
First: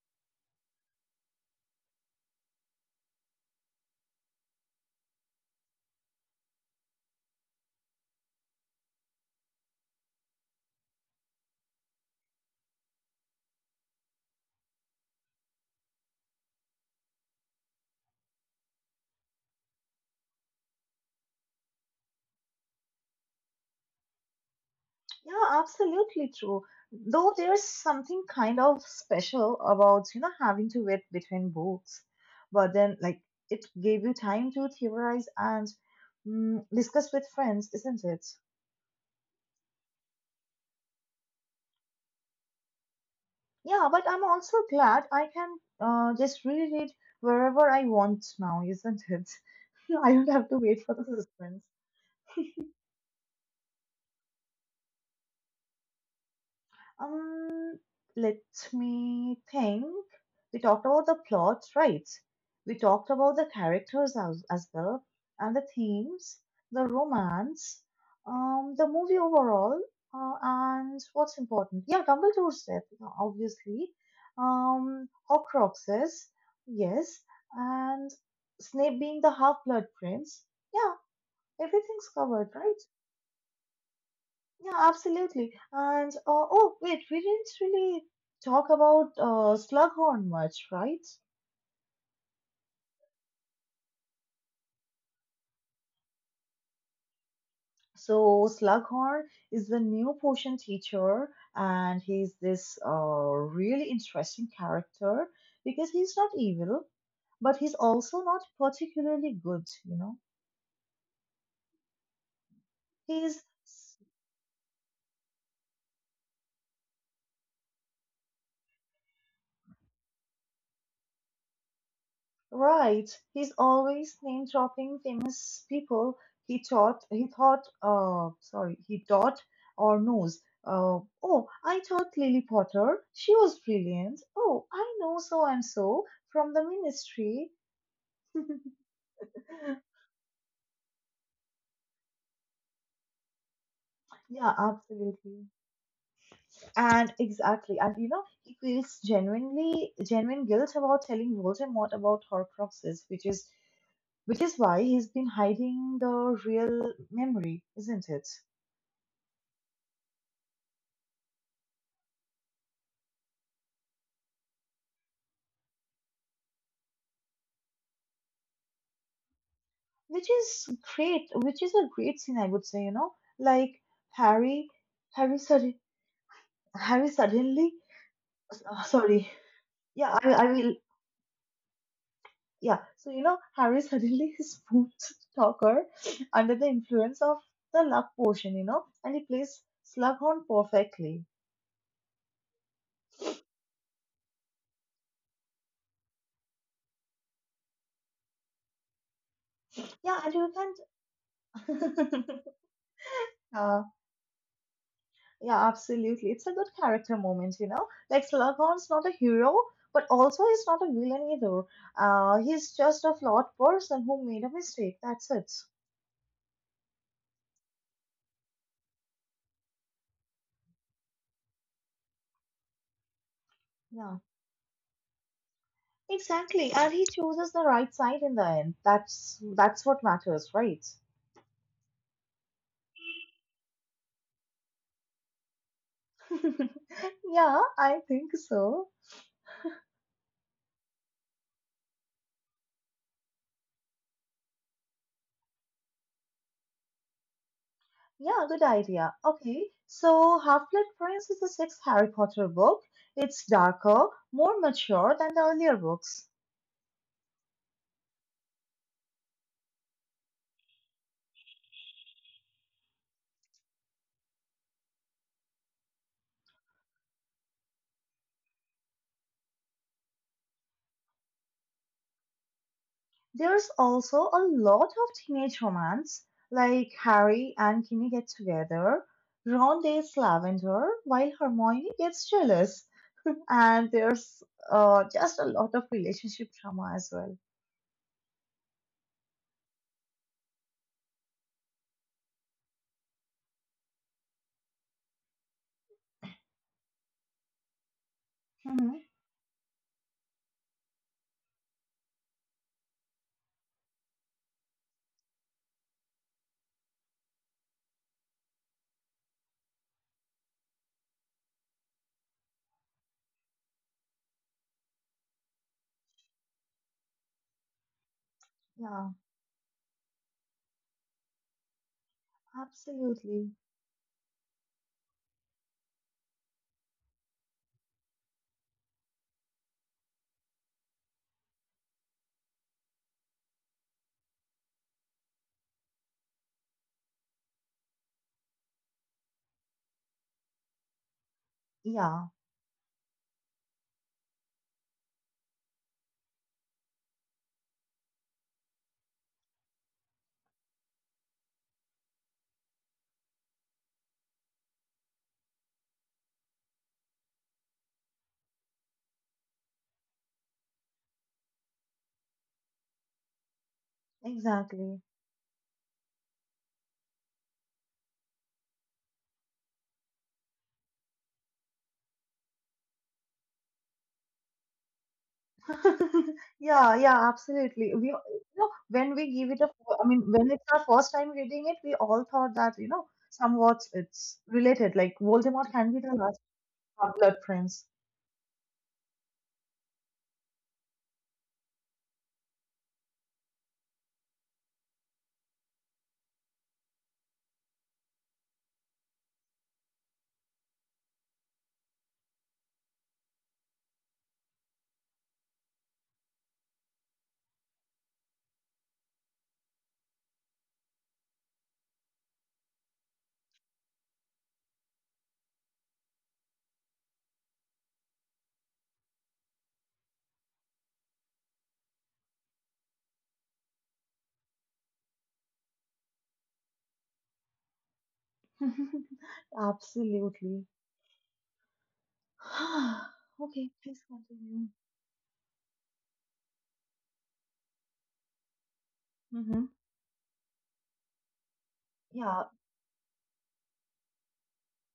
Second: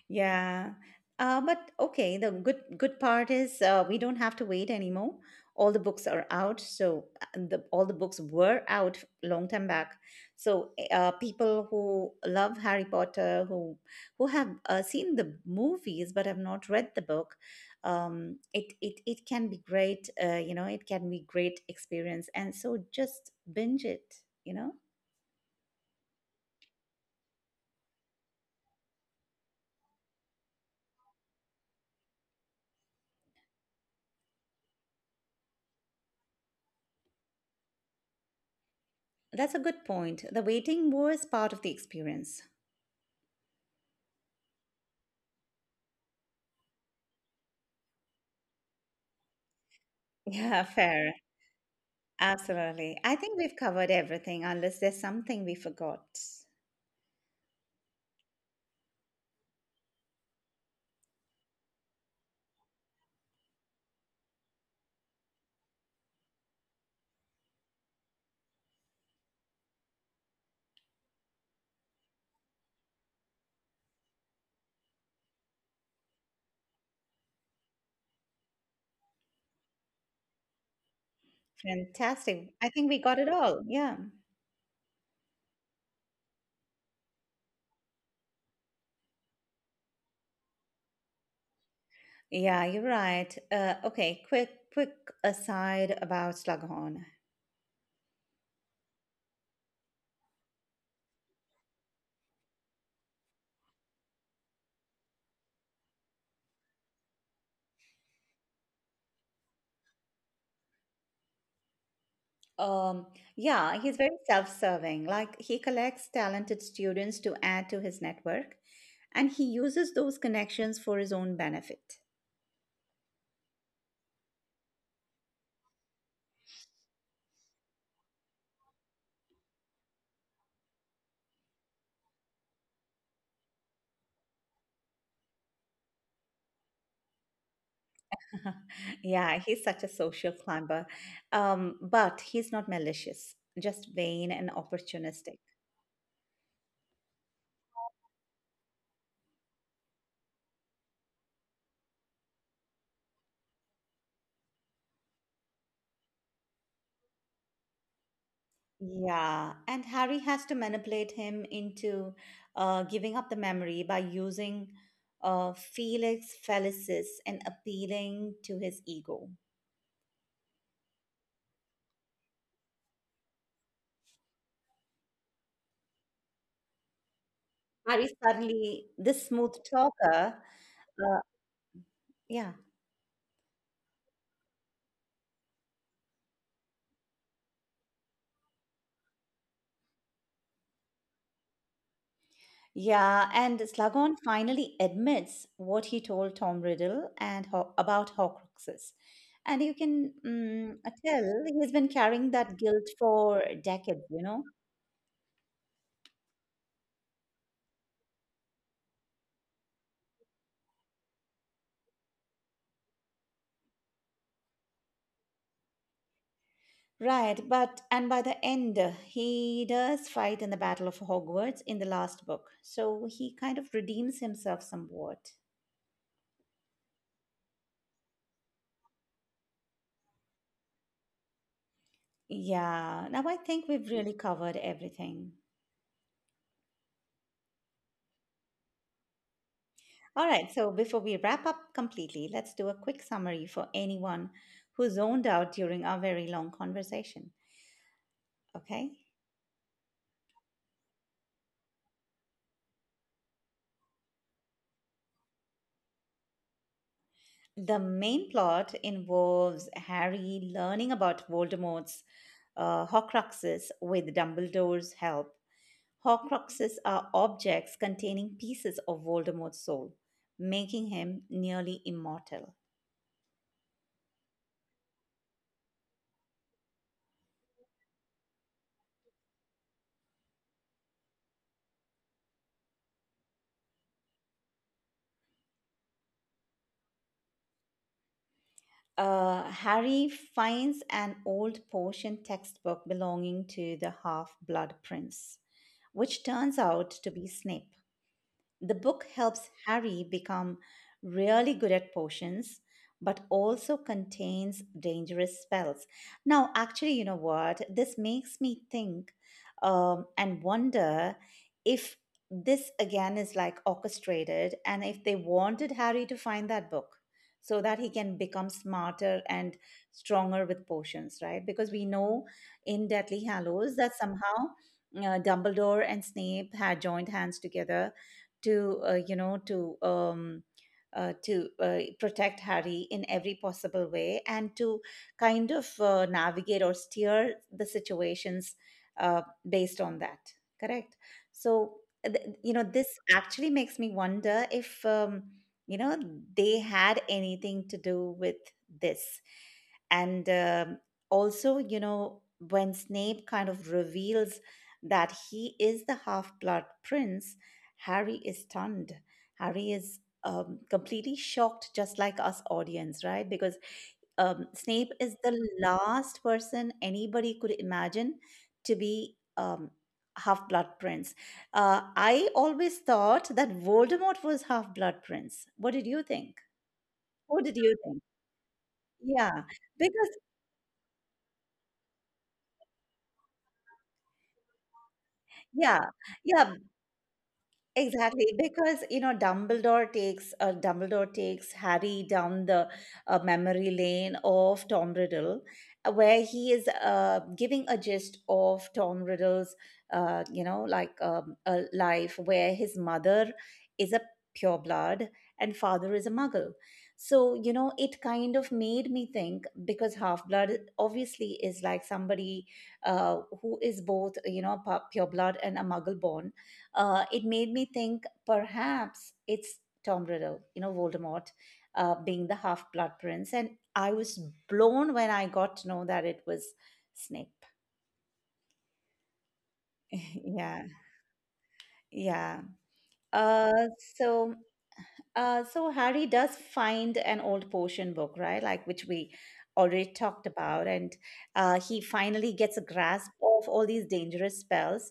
yeah. But okay, the good part is we don't have to wait anymore. All the books are out, so all the books were out long time back. So people who love Harry Potter, who have seen the movies but have not read the book, it can be great. You know, it can be great experience, and so just binge it. You know, Yeah, absolutely true. Though there's something kind of special about having to wait between books, but then, like, it gave you time to theorize and discuss with friends, isn't it? that's a good point. The waiting was part of the experience. Yeah, but I'm also glad I can just read it wherever I want now, isn't it? I don't have to Yeah, wait for the fair. suspense. Absolutely. I think we've covered everything unless there's something we forgot. Um, Let me think. We talked about the plot, right? We talked about the characters as well, and the themes, the romance, the movie overall, and what's important. Yeah, Dumbledore's death, obviously. Horcruxes, yes, and Snape being the Half-Blood Prince. Yeah, everything's covered, Fantastic. I right? think we got it all. Yeah. Yeah, absolutely. And oh, wait, we didn't really talk about Slughorn much, right? Yeah, you're right. Okay, quick aside about Slughorn. So Slughorn is the new potion teacher, and he's this really interesting character because he's not evil, but he's also not particularly good. You know, Um, he's yeah, he's very self-serving. Like he collects talented students to add to his network, and he uses those connections for his own benefit. Right. He's always name dropping famous people he taught he thought sorry, he taught or knows. Oh, I taught Lily Potter. She was brilliant. Oh, I know so and so from the ministry. Yeah, he's such a social climber. But he's not malicious, just vain and Yeah, opportunistic. absolutely. And exactly. And he feels genuine guilt about telling Voldemort about Horcruxes, which is why he's been hiding the real memory, isn't it? Yeah, and Harry has to manipulate him into giving up the memory by using Felix Felicis and appealing to his ego. Which is which is a great scene, I would say, like Harry, Harry, sudden, Harry suddenly, Harry suddenly, this sorry, smooth yeah, talker, I will, uh, yeah, yeah, so you know, Harry suddenly is smooth talker under the influence of the luck potion, and he plays Slughorn perfectly. Yeah, and Slughorn finally admits what he told Tom Riddle and about Horcruxes. And you can Yeah, and tell he's you been can't, carrying that guilt for decades, you know? yeah, absolutely. It's a good character moment. Like, Slughorn's not a hero, but also he's not a villain either. He's just a flawed person who made a mistake. That's it. Right, but and by the end, he does fight in the Battle of Hogwarts in the last book. So he kind of Yeah, redeems himself somewhat. exactly. And he chooses the right side in the end. That's what matters, right? Yeah, now I think we've really covered everything. Yeah, I think so. All right, so before we wrap up completely, let's do a quick summary for anyone who zoned out during our very long conversation. Yeah, good Okay? idea. Okay, so Half-Blood Prince is the sixth Harry Potter book. It's darker, more mature than the earlier books. The main plot involves Harry learning about Voldemort's Horcruxes with Dumbledore's help. Horcruxes are objects containing pieces of Voldemort's soul, making him nearly immortal. There's also a lot of teenage romance, like Harry and Ginny get together, Ron dates Lavender while Hermione gets jealous, and there's just a lot of relationship drama as well. Harry finds an old Persian textbook belonging to the half blood prince, which turns out to be Snape. The Mhm. book helps Harry become really good at potions, but also contains dangerous spells. Now, actually, you know what? This makes me think and wonder if this again is like orchestrated and if they wanted Harry to find that book so that he can become Yeah, smarter and stronger with potions, right? Because we know in Deathly absolutely. Hallows that somehow Dumbledore and Snape had joined hands together to protect Harry in every possible way and to kind of navigate or steer the situations uh, based on that. Correct. So Yeah, you know, this actually makes me wonder if you know, they had anything to do with this, and also, you know, when Snape kind of reveals that he is the half-blood prince, Harry is stunned. Harry is completely shocked, just like us audience, right? Because exactly. Snape is the last person anybody could imagine to be half-blood prince. I always thought that Voldemort was half-blood prince. What did you think? Yeah, yeah, what did you absolutely. We, think you know, when we give Yeah, it a, I because mean, When it's our first time reading it, we all thought that, you know, somewhat it's related, like Voldemort can yeah, be the last yeah. blood prince. Exactly, because you know Dumbledore takes Harry down the memory lane of Tom Riddle, where he is giving a gist of Tom Riddle's, a life where his mother is a pureblood and father is a Muggle. So you know, it kind of made me think because half blood obviously is like somebody uh, who is both, you know, pureblood and a Muggle born. Uh, it made me think perhaps it's Tom Riddle, you know, Voldemort, being the half blood prince. And I was blown when I got to know that it was Snape. Absolutely. Yeah, yeah. Okay, Uh, please so continue. So Harry does find an old potion book, right? Like which we Hmm. already talked about, and he finally Yeah, gets a grasp of all these dangerous spells,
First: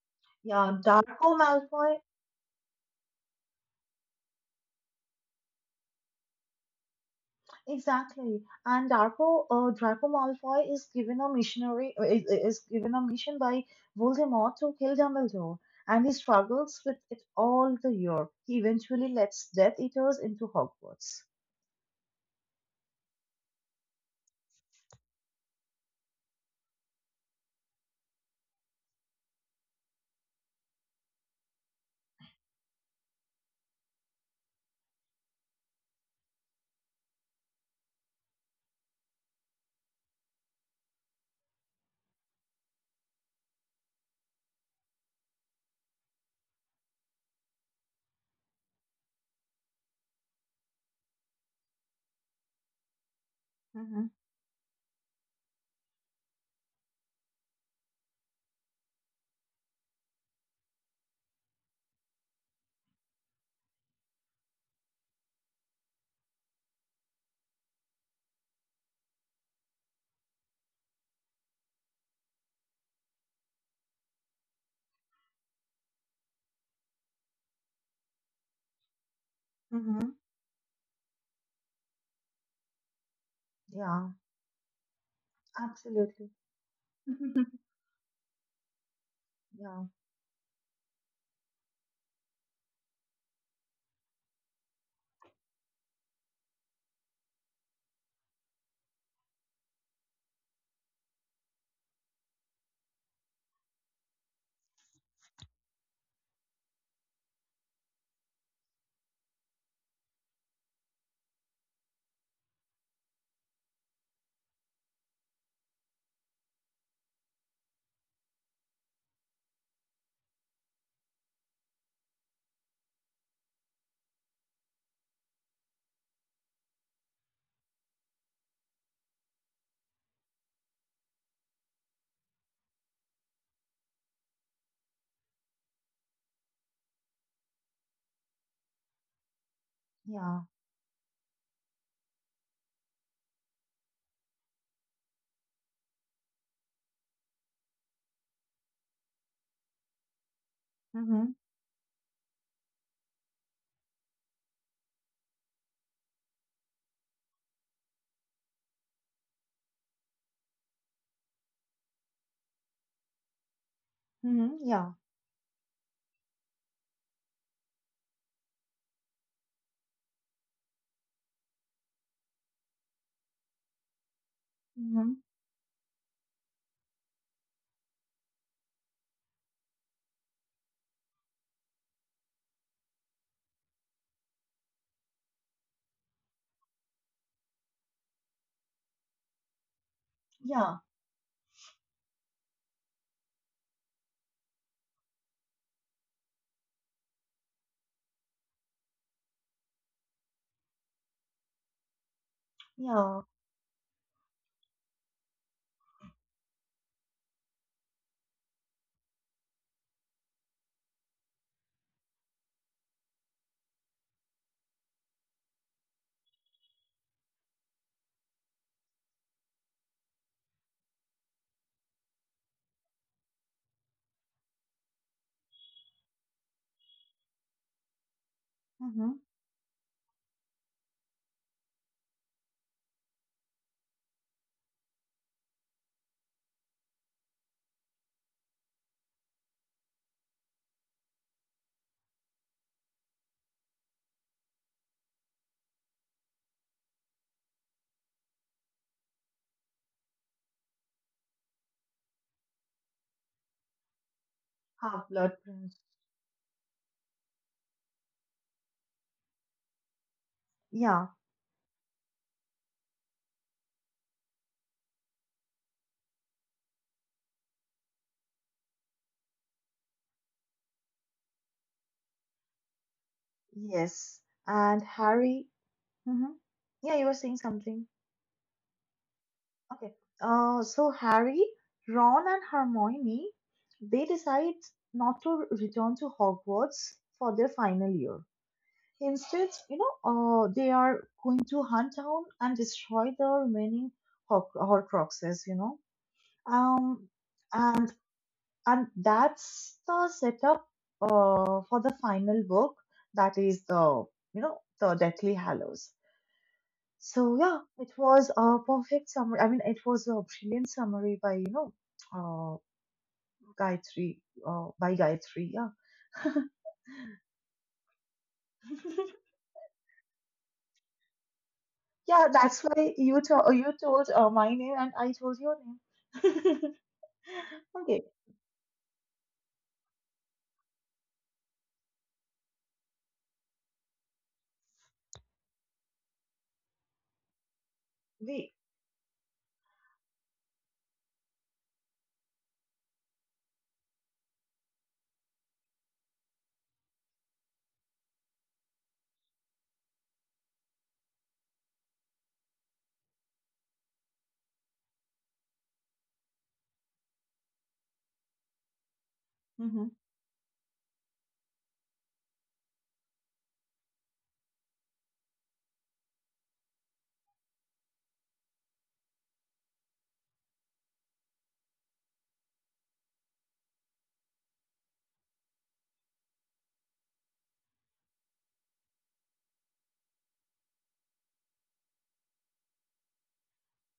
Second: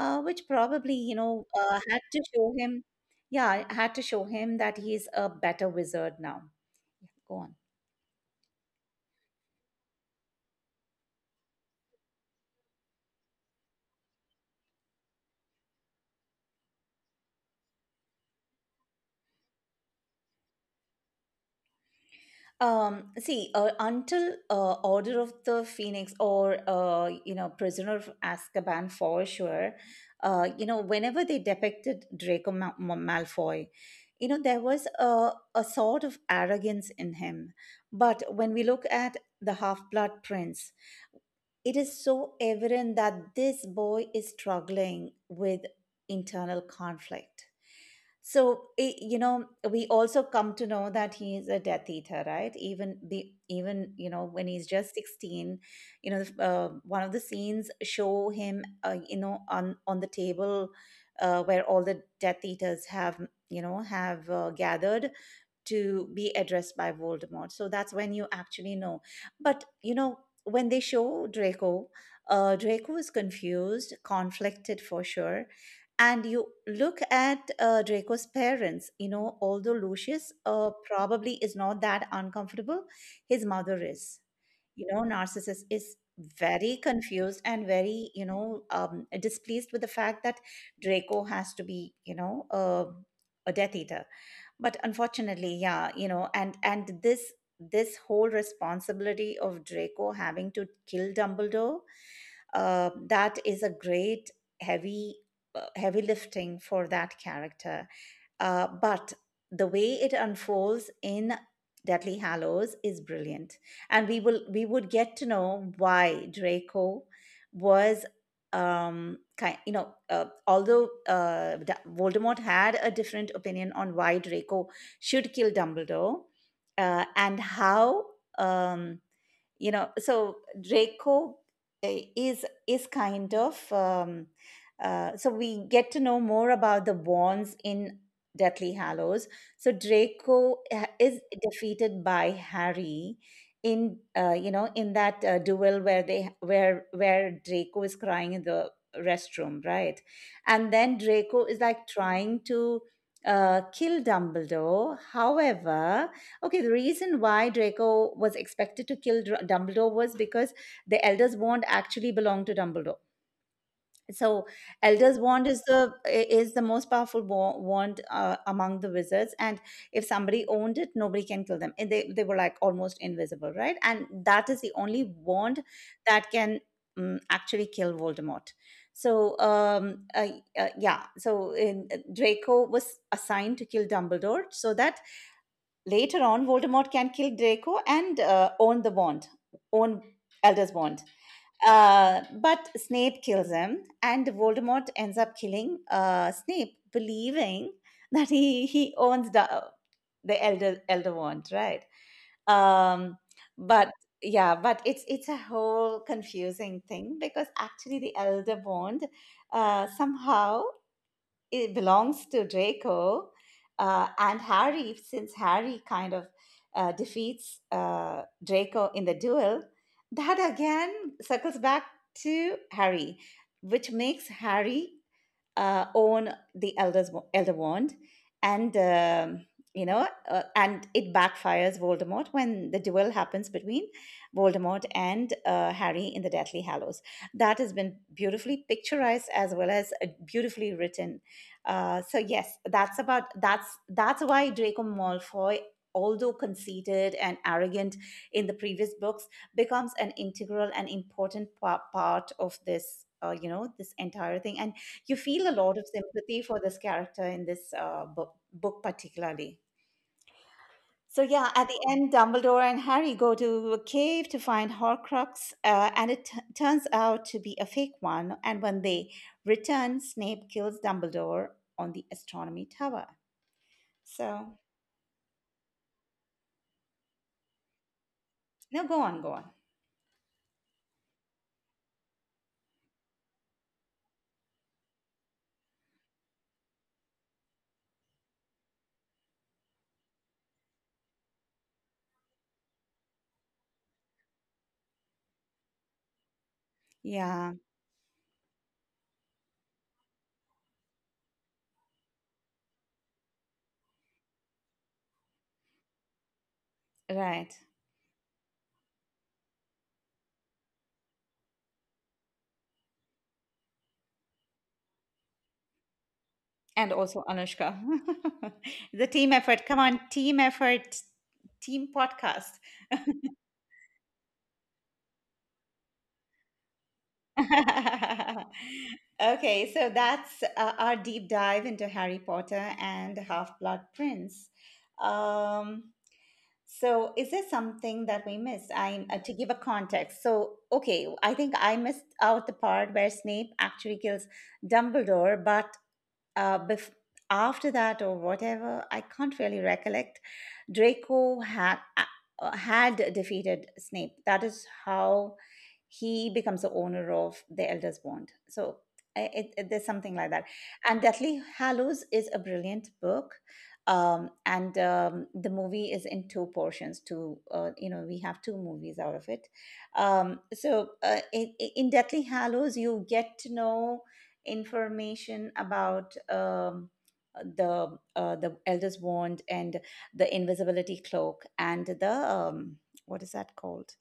which yeah, probably you Darko know Malfoy, had to show him, yeah, had to show him that he's a better wizard now. Yeah, go on. exactly. And Draco Malfoy is given a mission by Voldemort to kill Dumbledore, and he struggles with it all the year. He eventually lets Death Eaters into Hogwarts. See, until Order of the Phoenix or you know, Prisoner of Azkaban for sure, you know, whenever they depicted Malfoy, you know, there was a sort of arrogance in him. But when we look at the Half-Blood Prince, it is so evident that this boy is struggling with internal conflict. So you know, we also come to know that he is a Death Eater, right? Even be even Hmm. you know, when he's just 16, you know, one of the scenes show him, on the table where all the Death Eaters have gathered, to be addressed by Voldemort. So that's when you actually know. But you know, when they show Draco, Draco is confused, conflicted for sure. And you look at Draco's parents, although Hmm. Lucius probably is not that uncomfortable, his mother Yeah, is, narcissist, is absolutely. very confused and very, displeased Yeah, with the fact that Draco has to be, a Death Eater. But unfortunately, yeah, and this whole responsibility of Draco having to kill Dumbledore, that is a great heavy, heavy lifting for that character. But the way it unfolds in Deathly Hallows is brilliant, and we would get to know why Draco was kind, although Voldemort had a different opinion on why Draco should kill Dumbledore, and how, um so Draco, uh, is kind of, so we get to know more about the wands in Deathly Hallows. So yeah. Draco, is defeated by Harry in, in that duel where they where Draco is crying in the restroom, right? And then Hmm. Draco is like trying to kill Dumbledore. However, okay, the reason why Draco was expected to kill Dumbledore was because the Elder's Wand actually belonged to Dumbledore. So, Hmm. Yeah. Elder's Wand is the most powerful wand, among the wizards, and if somebody owned it, nobody can kill them. And they were like almost invisible, right? And that is the only Hmm. wand that can actually kill Voldemort. So, yeah. So, Draco was assigned to kill Dumbledore so that later on, Voldemort can kill Draco and own the wand, own Elder's Yeah. wand. But Snape kills him, and Voldemort ends up killing Snape, believing that he owns the Elder wand, right? Um, Yeah. but yeah, but it's a whole confusing thing because actually the Elder wand, somehow, it belongs to Draco, and Harry, since Harry kind of defeats Draco in the duel, that again circles back to Harry, which makes Harry own the Elder's, Elder Wand. And, Hmm. um, and it backfires Voldemort when the duel happens between Voldemort and Harry in the Deathly Hallows, that has been beautifully picturized as well as beautifully written. So yes, that's about that's why Draco Malfoy, although conceited and arrogant in the previous books, becomes an integral and important part of this. This entire thing, and Half you Blood feel a Prince. lot of sympathy for this character in this book, book particularly. Yeah, So yeah, at the end, Dumbledore and Harry go to a cave to find Horcrux, and turns out to be a fake one. And when they return, Snape kills Dumbledore on the astronomy tower. yes. So And Harry, hmm, yeah, you were saying something. no, go on, go on. Okay. So Harry, Ron, and Hermione, they decide not to return to Hogwarts for their final year. Instead, you know, they are going to hunt down and destroy the remaining Horcruxes. You know, um, Yeah, And. and that's the setup for the final book, that is the, you know, the Deathly Hallows. So right. yeah, it was a perfect summary. I mean, it was a brilliant summary by, you know, uh, Gayatri, by Gayatri, yeah. And also Anushka. The team effort. Come on, team effort, team Yeah, podcast. that's why you told my name and I told your name. Okay. Okay, so that's our deep dive into Harry Potter and Half-Blood Prince. Um, so is there something that we We. missed? I, to give a context. So, okay, I think I missed out the part where Snape actually kills Dumbledore, but bef after that or whatever, I can't really recollect. Draco had defeated Snape. That is how he becomes the owner of the elders bond, so Mm-hmm. there's something like that. And Deathly Hallows is a brilliant book, and, the movie is in two portions, two, we have two movies out of it. In Deathly Hallows, you get to know information about, the elders wand and the invisibility cloak and the what is that called,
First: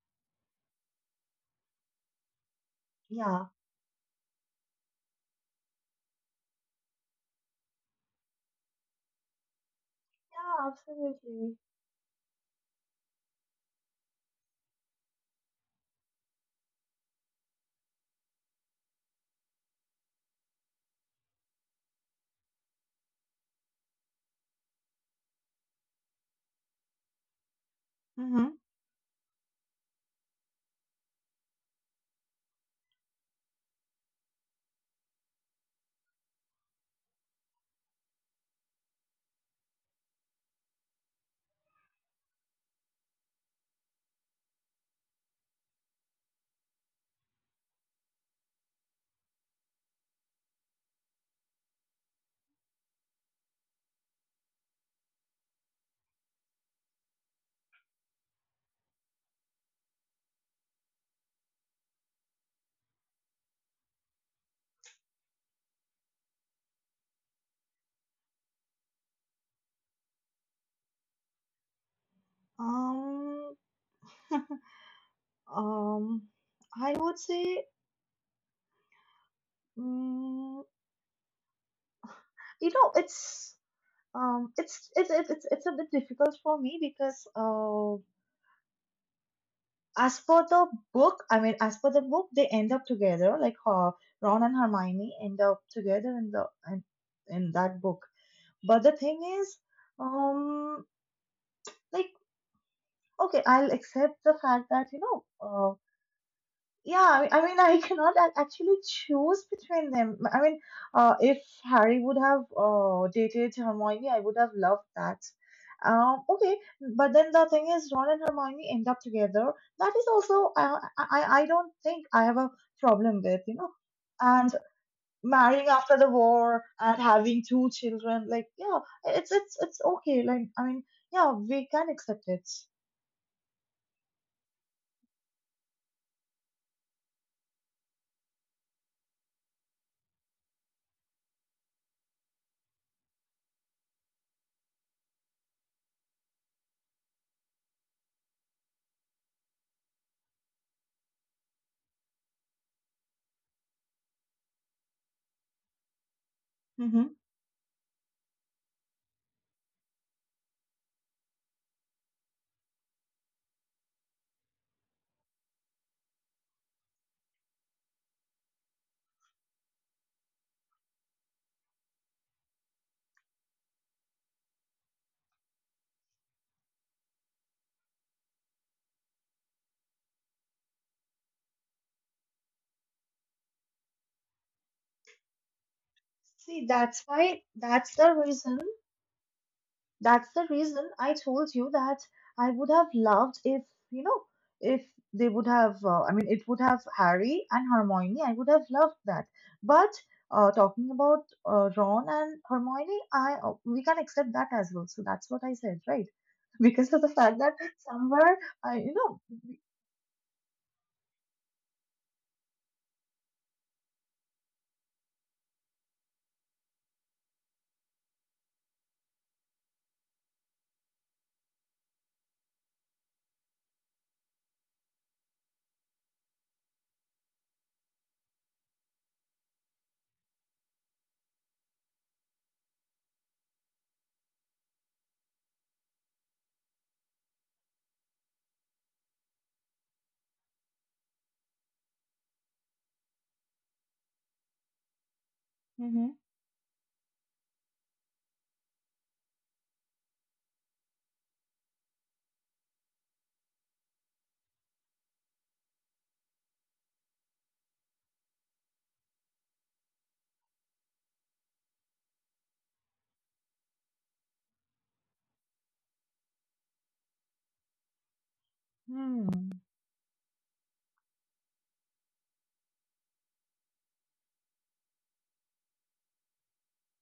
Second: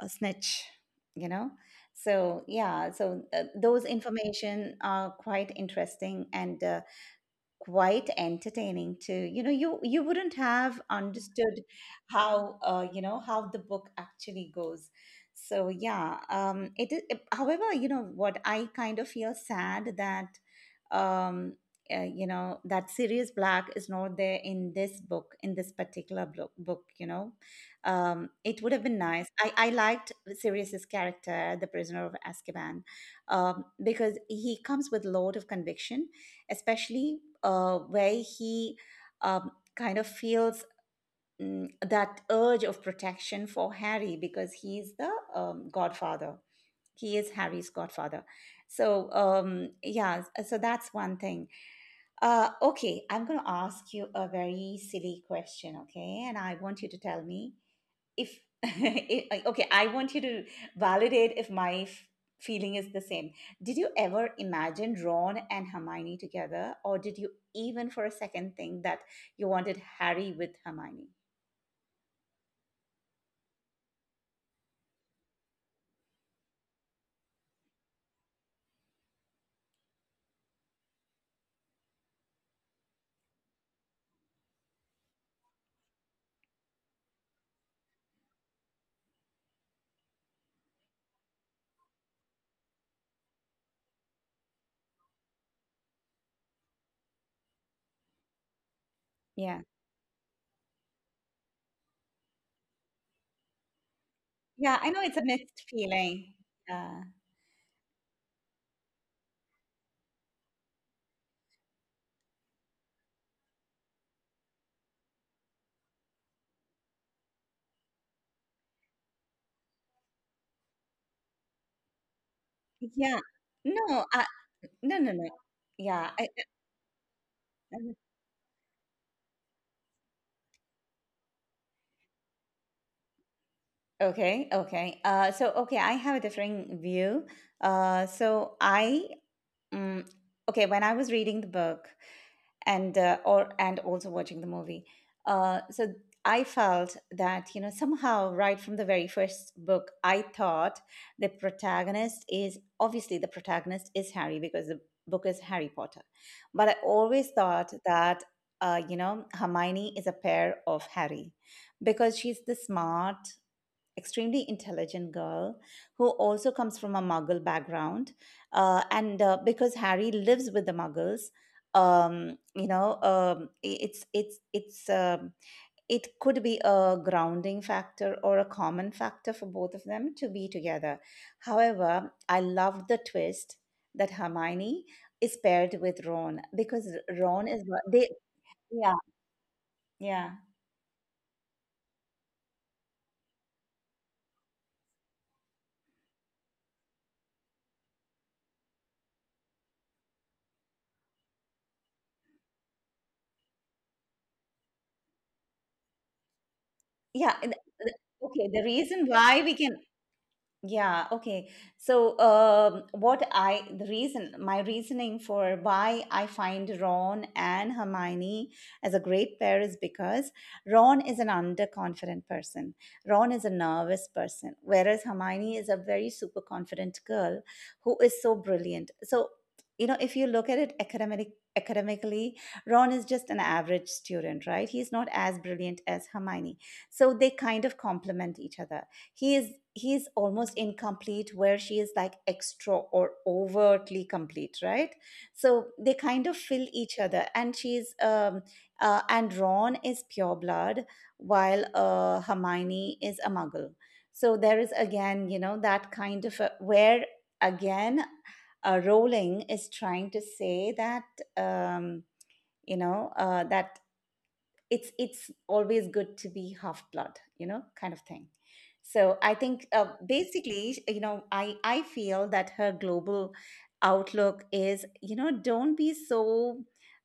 a snitch you know so yeah, so Yeah. those information are quite interesting and, quite entertaining too. You wouldn't Yeah, have absolutely. understood how you know how the book actually goes. So yeah, it is, however, you know what, I kind of feel sad that um you know that Sirius Black is not there in this book, in this particular book. Mm-hmm. It would have been nice. I liked Sirius's character, the prisoner of Azkaban, because he comes with a lot of conviction, especially where he, kind of feels, that urge of protection for Harry because he's the, godfather. He is Harry's godfather. So, yeah, so that's one thing. Okay, I'm going to ask you a very silly question, okay? And I want you to tell me if I want you to validate if my feeling is the same. Did you ever imagine Ron and Hermione together, or did you even for a second think that you wanted Harry with Hermione? Um, um, I would say, um, you know, it's, it's a bit difficult for me because, as per the book, I mean, as per the book, they end up together. Like, Ron and Hermione end up together in, in that book. But the thing is, Yeah, um, like, okay, I'll accept the fact yeah, I that, you know it's know, a mixed uh. feeling. Yeah, Yeah, I mean, I cannot actually choose between them. I mean, if Harry would have dated Hermione, I would have loved that. Okay, but then the thing is, Ron and Hermione end up together. That is also, I, I don't think I have a yeah. problem with, you know. No, I, And no, no, no. marrying after the Yeah, I. war and having two children, like, yeah, it's okay, like I mean, yeah, we can accept it. Okay, okay. Okay, I have a differing view. I, um, okay, when I was reading the book, and or and also watching the movie, so I felt that, somehow right from the very first book, I thought the protagonist is, obviously, the protagonist is Harry because the book is Harry Potter, but I Hmm. always thought that, Hermione is a pair of Harry because she's the smart, extremely intelligent girl who also comes from a Muggle background. And Because Harry lives with the Muggles, um, you know, um, i- it's it's it's um it could be a grounding factor or a common factor for both of them to be together. However, I loved the twist that Hermione is paired with Ron See, because that's why, Ron is what that's the they. reason, Yeah, that's yeah, the reason I told you that I would have loved if, you know, if they would have, I mean, it would have Harry and Hermione. I would have loved that. But talking about Ron and Hermione, I, we can accept that as well. So that's what I said, right? Because of the yeah. fact that somewhere, Okay, the I, you reason know, why we can. Yeah, okay. So, what I, the reason, my reasoning for why I find Ron and Hermione as a great pair is because Ron is an underconfident person. Ron is a nervous person, whereas Hermione is a very super confident girl who is so brilliant. So, you know, if you look at it academically, Ron is just an average student, right? He's not as brilliant as Hermione. So they kind of complement each other. He's almost incomplete where she is like extra or overtly complete, right? So they kind of fill each other, and she's and Ron is pure blood while Hermione is a Muggle. So there is again, that kind of a, where again, Rowling is trying to say that, um that it's always good to be half blood, kind of thing. So hmm. I think, Hmm. Basically, I feel that her global outlook is, don't be so,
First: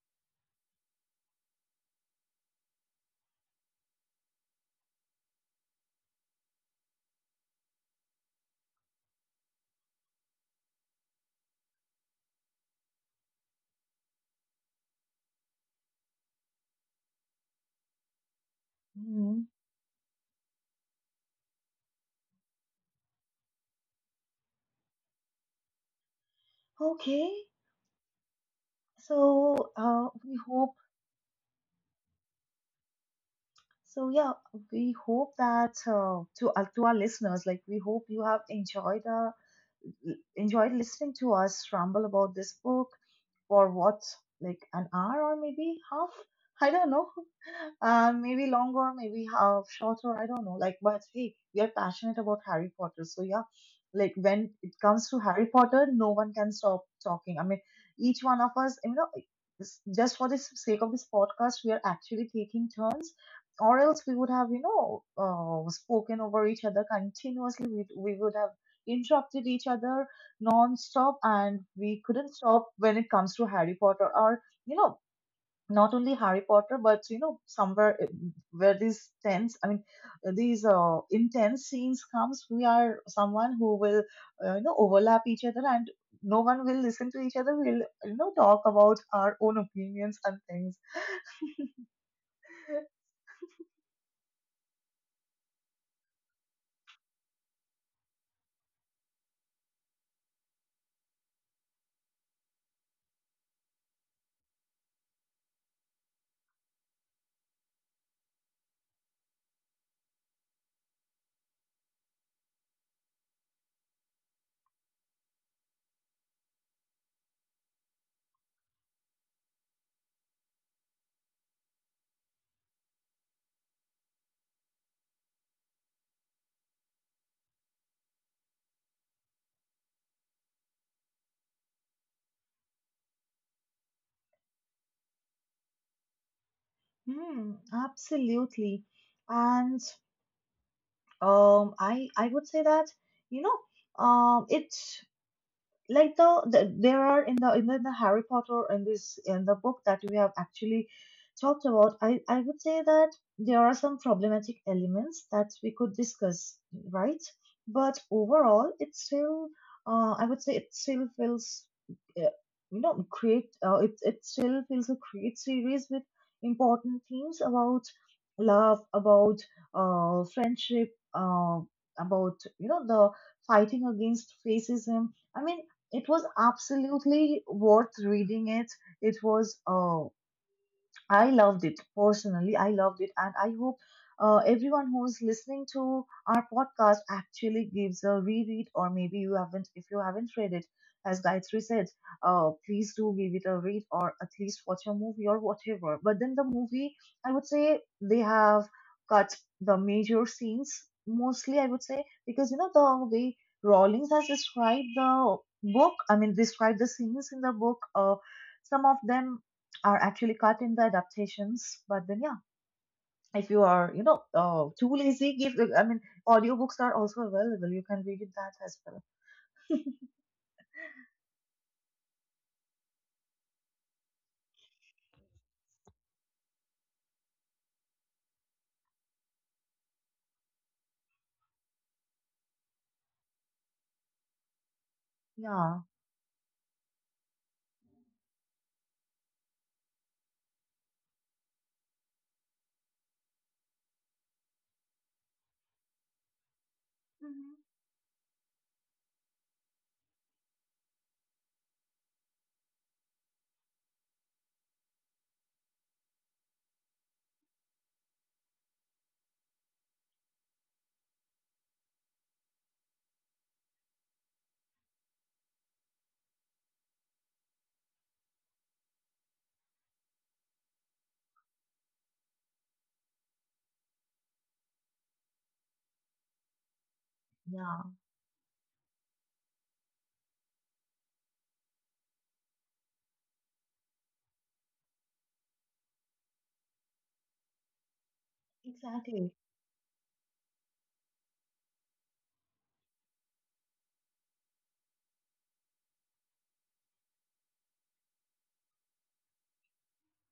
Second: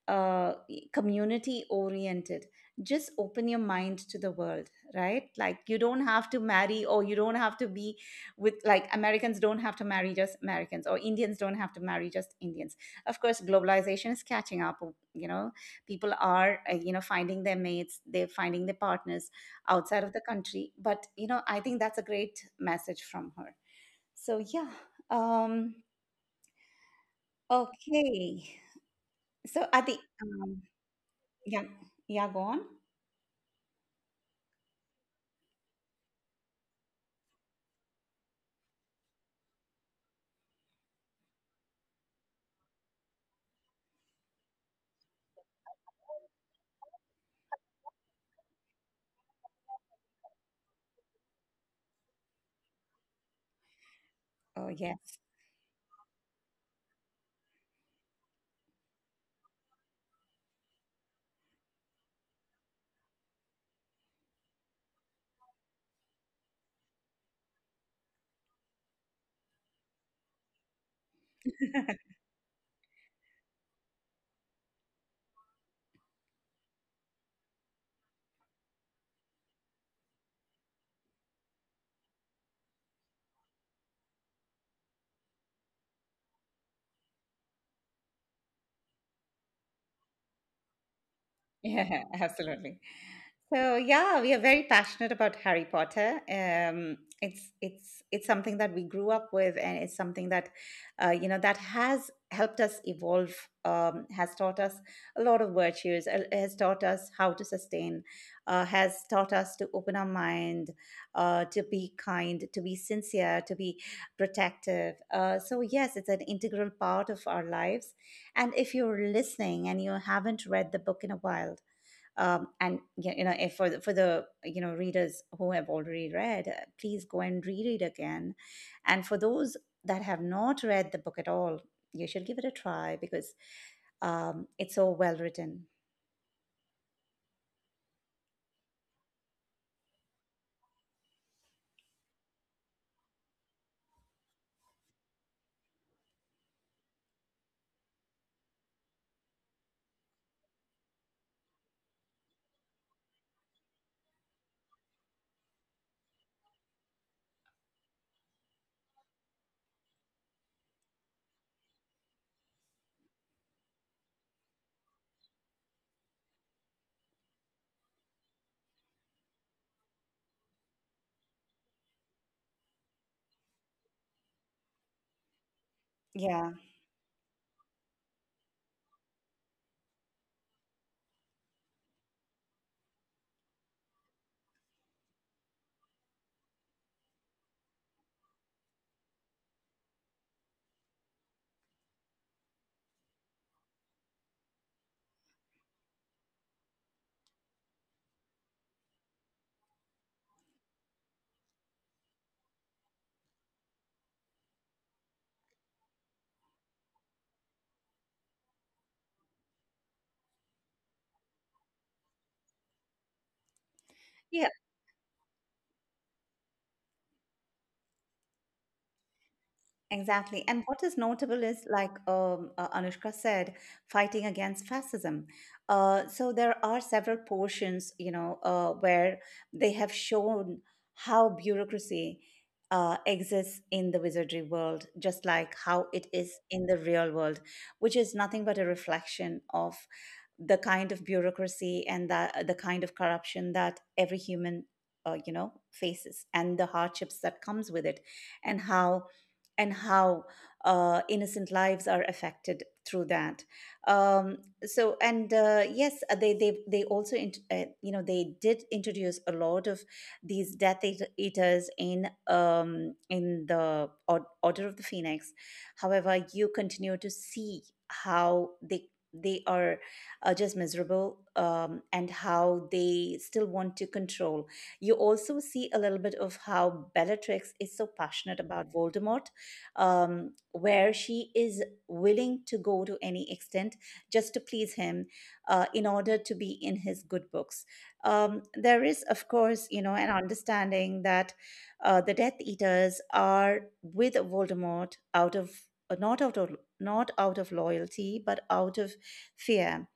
uh, community oriented. Just open your mind to the world, right? Like, you don't have to marry or you don't have to be with, like, Americans don't have to marry just Americans, or Indians don't have to marry just Indians. Of course globalization is catching up, you know people are, finding their mates, they're finding their partners Hmm. outside of the country. But, I think that's a great message from her. So yeah, um Okay. okay, so So at the, we um, hope. yeah. Yeah, go on. So yeah, we hope that, to our listeners, like we hope you have enjoyed, enjoyed listening to us ramble about this book for what, like an hour or maybe half, I don't know. Maybe longer, maybe half shorter, I don't know, like, but hey, we are passionate about Harry Potter. So yeah, like when Oh it comes to yes. Harry Potter, no one can stop talking. I mean, each one of us, you know, just for the sake of this podcast, we are actually taking turns, or else we would have, you know, spoken over each other continuously. We would have interrupted each other non-stop, and we couldn't stop when it comes to Harry Potter. Or, you know, not only Harry Potter, but you know, somewhere, where these tense I mean these intense scenes comes, we are someone who will, you know, overlap each other, and no one will listen to each other. We'll, you know, talk about our own opinions and things. Yeah, absolutely. So yeah, we are very passionate about Harry Potter. It's something that we grew up with, and it's something that you know that has helped us evolve, has taught us a lot of virtues, has taught us how to sustain, has taught us to open our mind, to be kind, to be sincere, to be protective. So yes, it's an integral part of our lives. And if you're listening and you haven't read the book in a while, and if for the, readers who have already read, please go and reread again. And for those that have not read the book at all, you should give it a try because, it's so well written. Hmm, absolutely. And um, I would say that, you know, it, like the there are in the Harry Potter in this, in the book that we have actually talked about, I would say that there are some problematic elements that we could discuss, right? But overall, it still, I would say it still feels, uh, you know, great. It still feels a great series with important themes about love, about friendship, about, you know, the fighting against racism. I mean, it was Yeah, absolutely worth reading it. It was, I loved it personally. I loved it, and I hope everyone who's listening to our podcast actually gives a reread, or maybe you haven't. If you haven't read it, as Gayatri said, please do give it a read, or at least watch a movie or whatever. But then the movie, I would say they have cut the major scenes mostly. I would say, because you know the way Rawlings has described the book. I mean, described the scenes in the book. Some of them are actually cut in the adaptations. But then, yeah, if you are, you know, yeah. Too lazy, give. I mean, audiobooks are also available. You can read it that as well. Exactly. And what is notable is, like, Anushka said, fighting against fascism. So there are several portions, you know, where they have shown how bureaucracy, exists in the wizardry world, just like Yeah, how it is in the real world, which is nothing but a reflection of the kind of bureaucracy and the kind of corruption that every human, faces, and the hardships that hmm, comes with it, and how and how, innocent lives are affected through that. So, and Yes, they also, they did introduce a lot of these Eaters in, in the Order of the Phoenix. However, you continue to see how they are, just miserable, and how they still want to control. You also see a little bit of how Bellatrix is yeah, so passionate about Voldemort, where she is willing to go to any extent just to please him, in order to be in his good books. There is, of exactly. course, you know, an understanding that, the Death Eaters are with Voldemort out of, not out of loyalty, but out of fear,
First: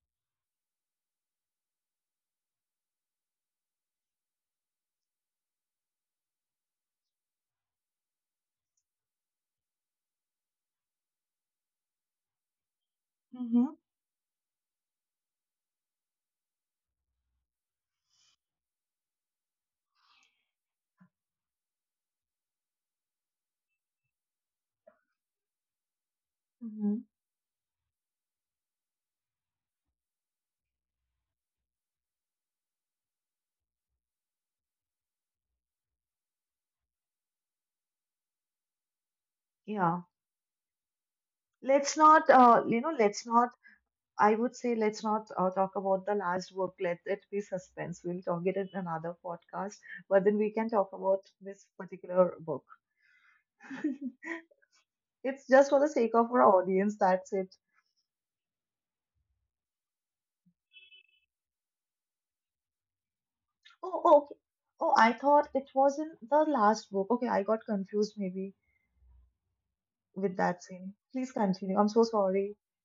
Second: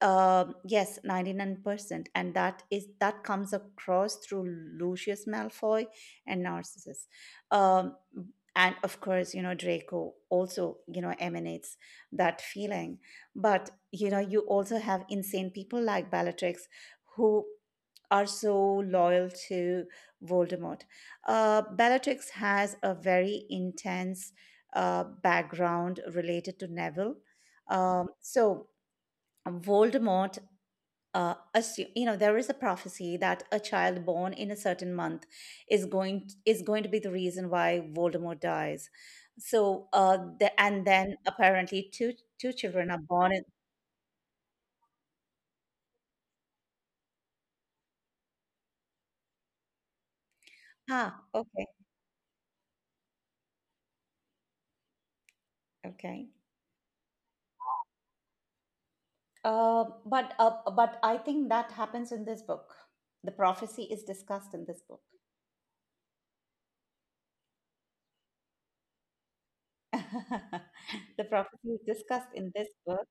yes, 99%. And that is that comes across through Lucius Malfoy and Narcissus. Um, and of course, you know, Draco also, you know, emanates that feeling. But, Mm-hmm. you know, you also have insane people like Bellatrix who are so loyal to Voldemort. Bellatrix has a very intense, background related to Neville. Mm-hmm. Um, so, Voldemort, assume, you know, there is a prophecy that a child born in a certain month is going to be the reason why Voldemort dies. So Yeah. And then apparently two Let's two not, children are you know, born in. let's not. I would say, let's not talk about the last book. Let it be suspense. We'll talk it in another podcast. But then we can Ah, talk about okay, this particular book. It's just for the okay. sake of our audience. That's it. But I think that happens in this book. The prophecy is Oh, oh, discussed okay. in this book. Oh, I thought it was in the last book. Okay, I got confused maybe with that scene. The Please prophecy is continue. I'm so discussed in this sorry. book.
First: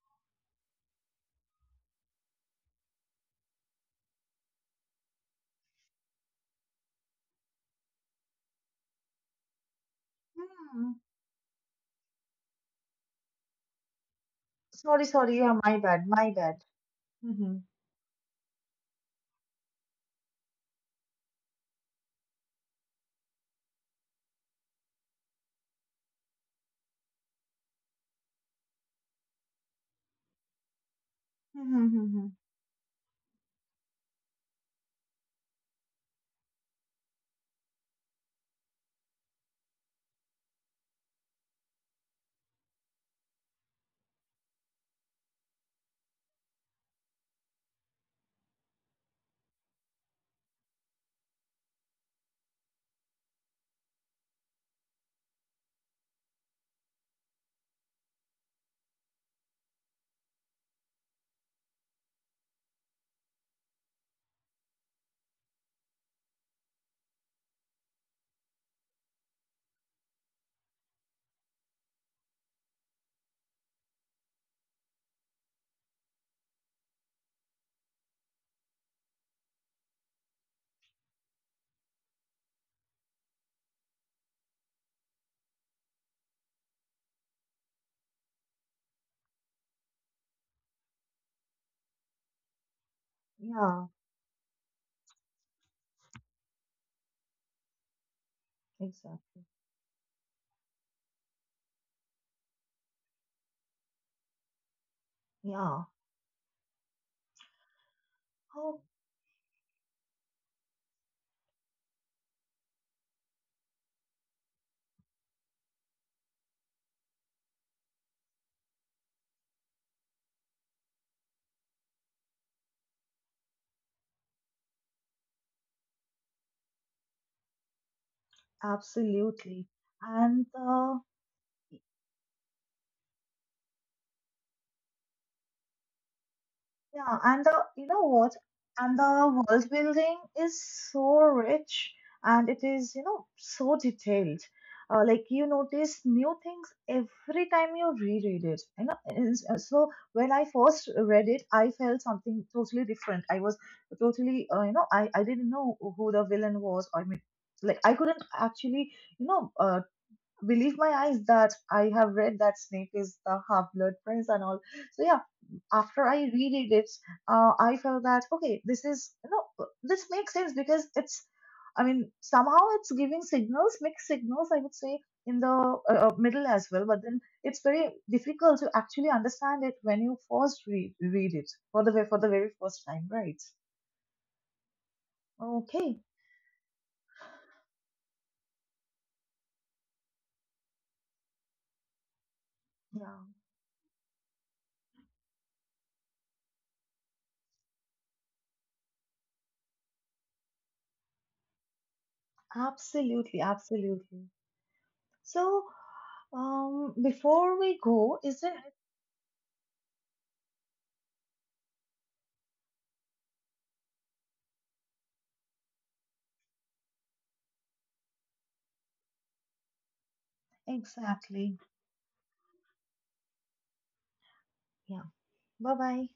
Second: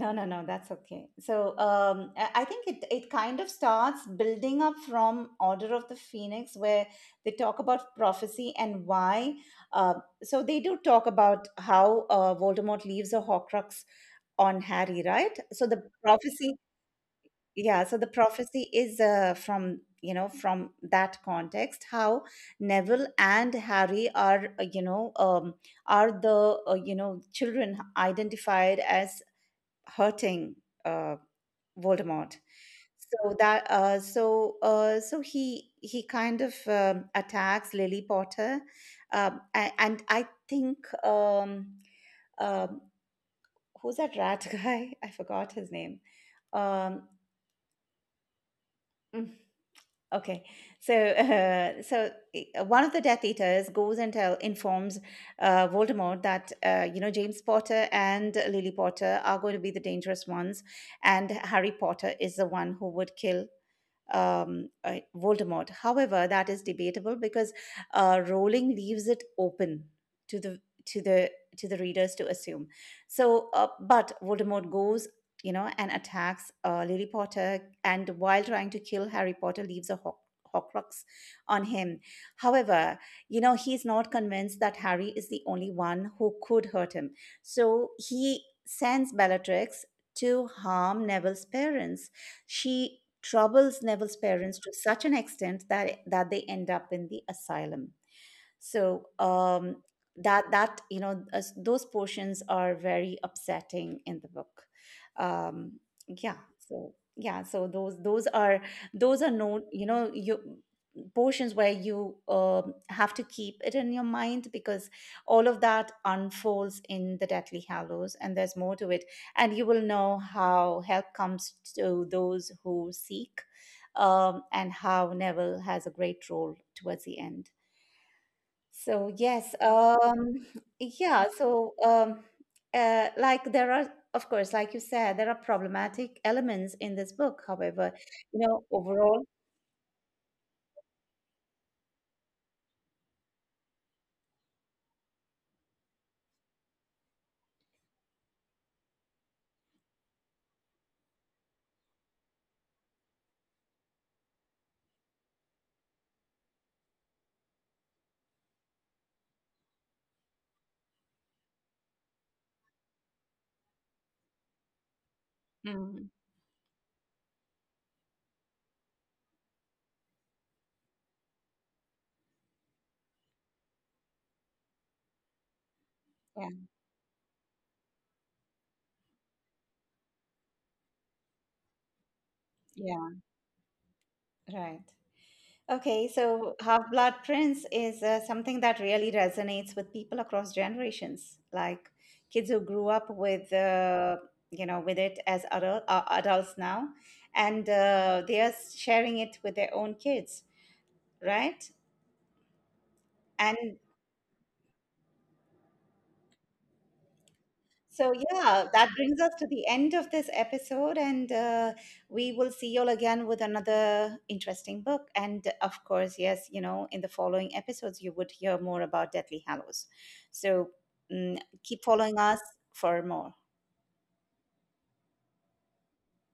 No, no, no, that's okay. So, I think it kind of starts building up from Order of the Phoenix, where they talk about prophecy and why. Uh, so they do Hmm. talk about how, Voldemort leaves a Horcrux on Harry, Sorry, right? sorry. Yeah, So the my bad. My prophecy, bad. Mm-hmm. yeah, so the prophecy is, from, you know, from that context, how Neville and Harry are the, children identified as hurting, uh, Mm-hmm. Mm-hmm. Voldemort. So that, so he kind of, attacks Lily Potter, and I think, um, um, who's that rat guy? I forgot his name. Um, mm, Okay, so one of the Death Eaters goes and tell, informs, Voldemort that, James Potter and Lily Potter are going to be the dangerous ones, and Harry Potter is the one who would kill, Voldemort. However, that is debatable because, Rowling leaves it open to the to the to the readers to assume. So, but Voldemort goes, you know, and attacks, Lily Potter, and while trying to kill Harry Potter, leaves a Horcrux on him. However, you know, he's not convinced that Harry is the only one who could hurt him. So he sends Bellatrix to harm Neville's parents. She troubles Yeah, Neville's parents to such an extent that they end up in the asylum. So, exactly. That that you know as- those portions are very upsetting in the book. Um, Yeah. yeah. So yeah. So those those are Oh, those are no, you, portions where you, have to keep it in your mind because all of that unfolds in the Deathly Hallows, and there's more to it, and you will know how help comes to those who seek, and how Neville has a great role towards the end. So yes, absolutely. And the. yeah. So, like there are, of course, like you said, there are problematic elements in this Yeah, book. and the, However, you know what? you know, And the overall. world building is so rich, and it is, you know, so detailed. Like you notice new things every time you reread it. You know, and so when I first read it, I felt something totally different. I was totally, you know, I didn't know who the villain was. I mean, like I couldn't actually, you know, believe my eyes that I have read that Snape is the half-blood prince and all. So yeah, Mm, after I reread it, I felt that okay, this is, you know, this makes sense because it's, I mean, somehow it's giving signals, mixed signals, I would say, in the yeah, middle as well. But then it's very difficult to actually understand it when you first read it for the for the very first yeah, time, right? right. Okay, Okay, so Half Blood Prince is, something that really resonates with people across generations, like kids who grew up yeah, with, with it as adults now, and, they are sharing it with their own kids, right? absolutely, And absolutely. So, before we so, go, is yeah, there that brings us to the end of this episode, and, we will see you all again with another interesting book. And of course, yes, you know, in the following episodes, you would hear more about Deathly Hallows. So, exactly? keep following us for more. Yeah. Bye bye.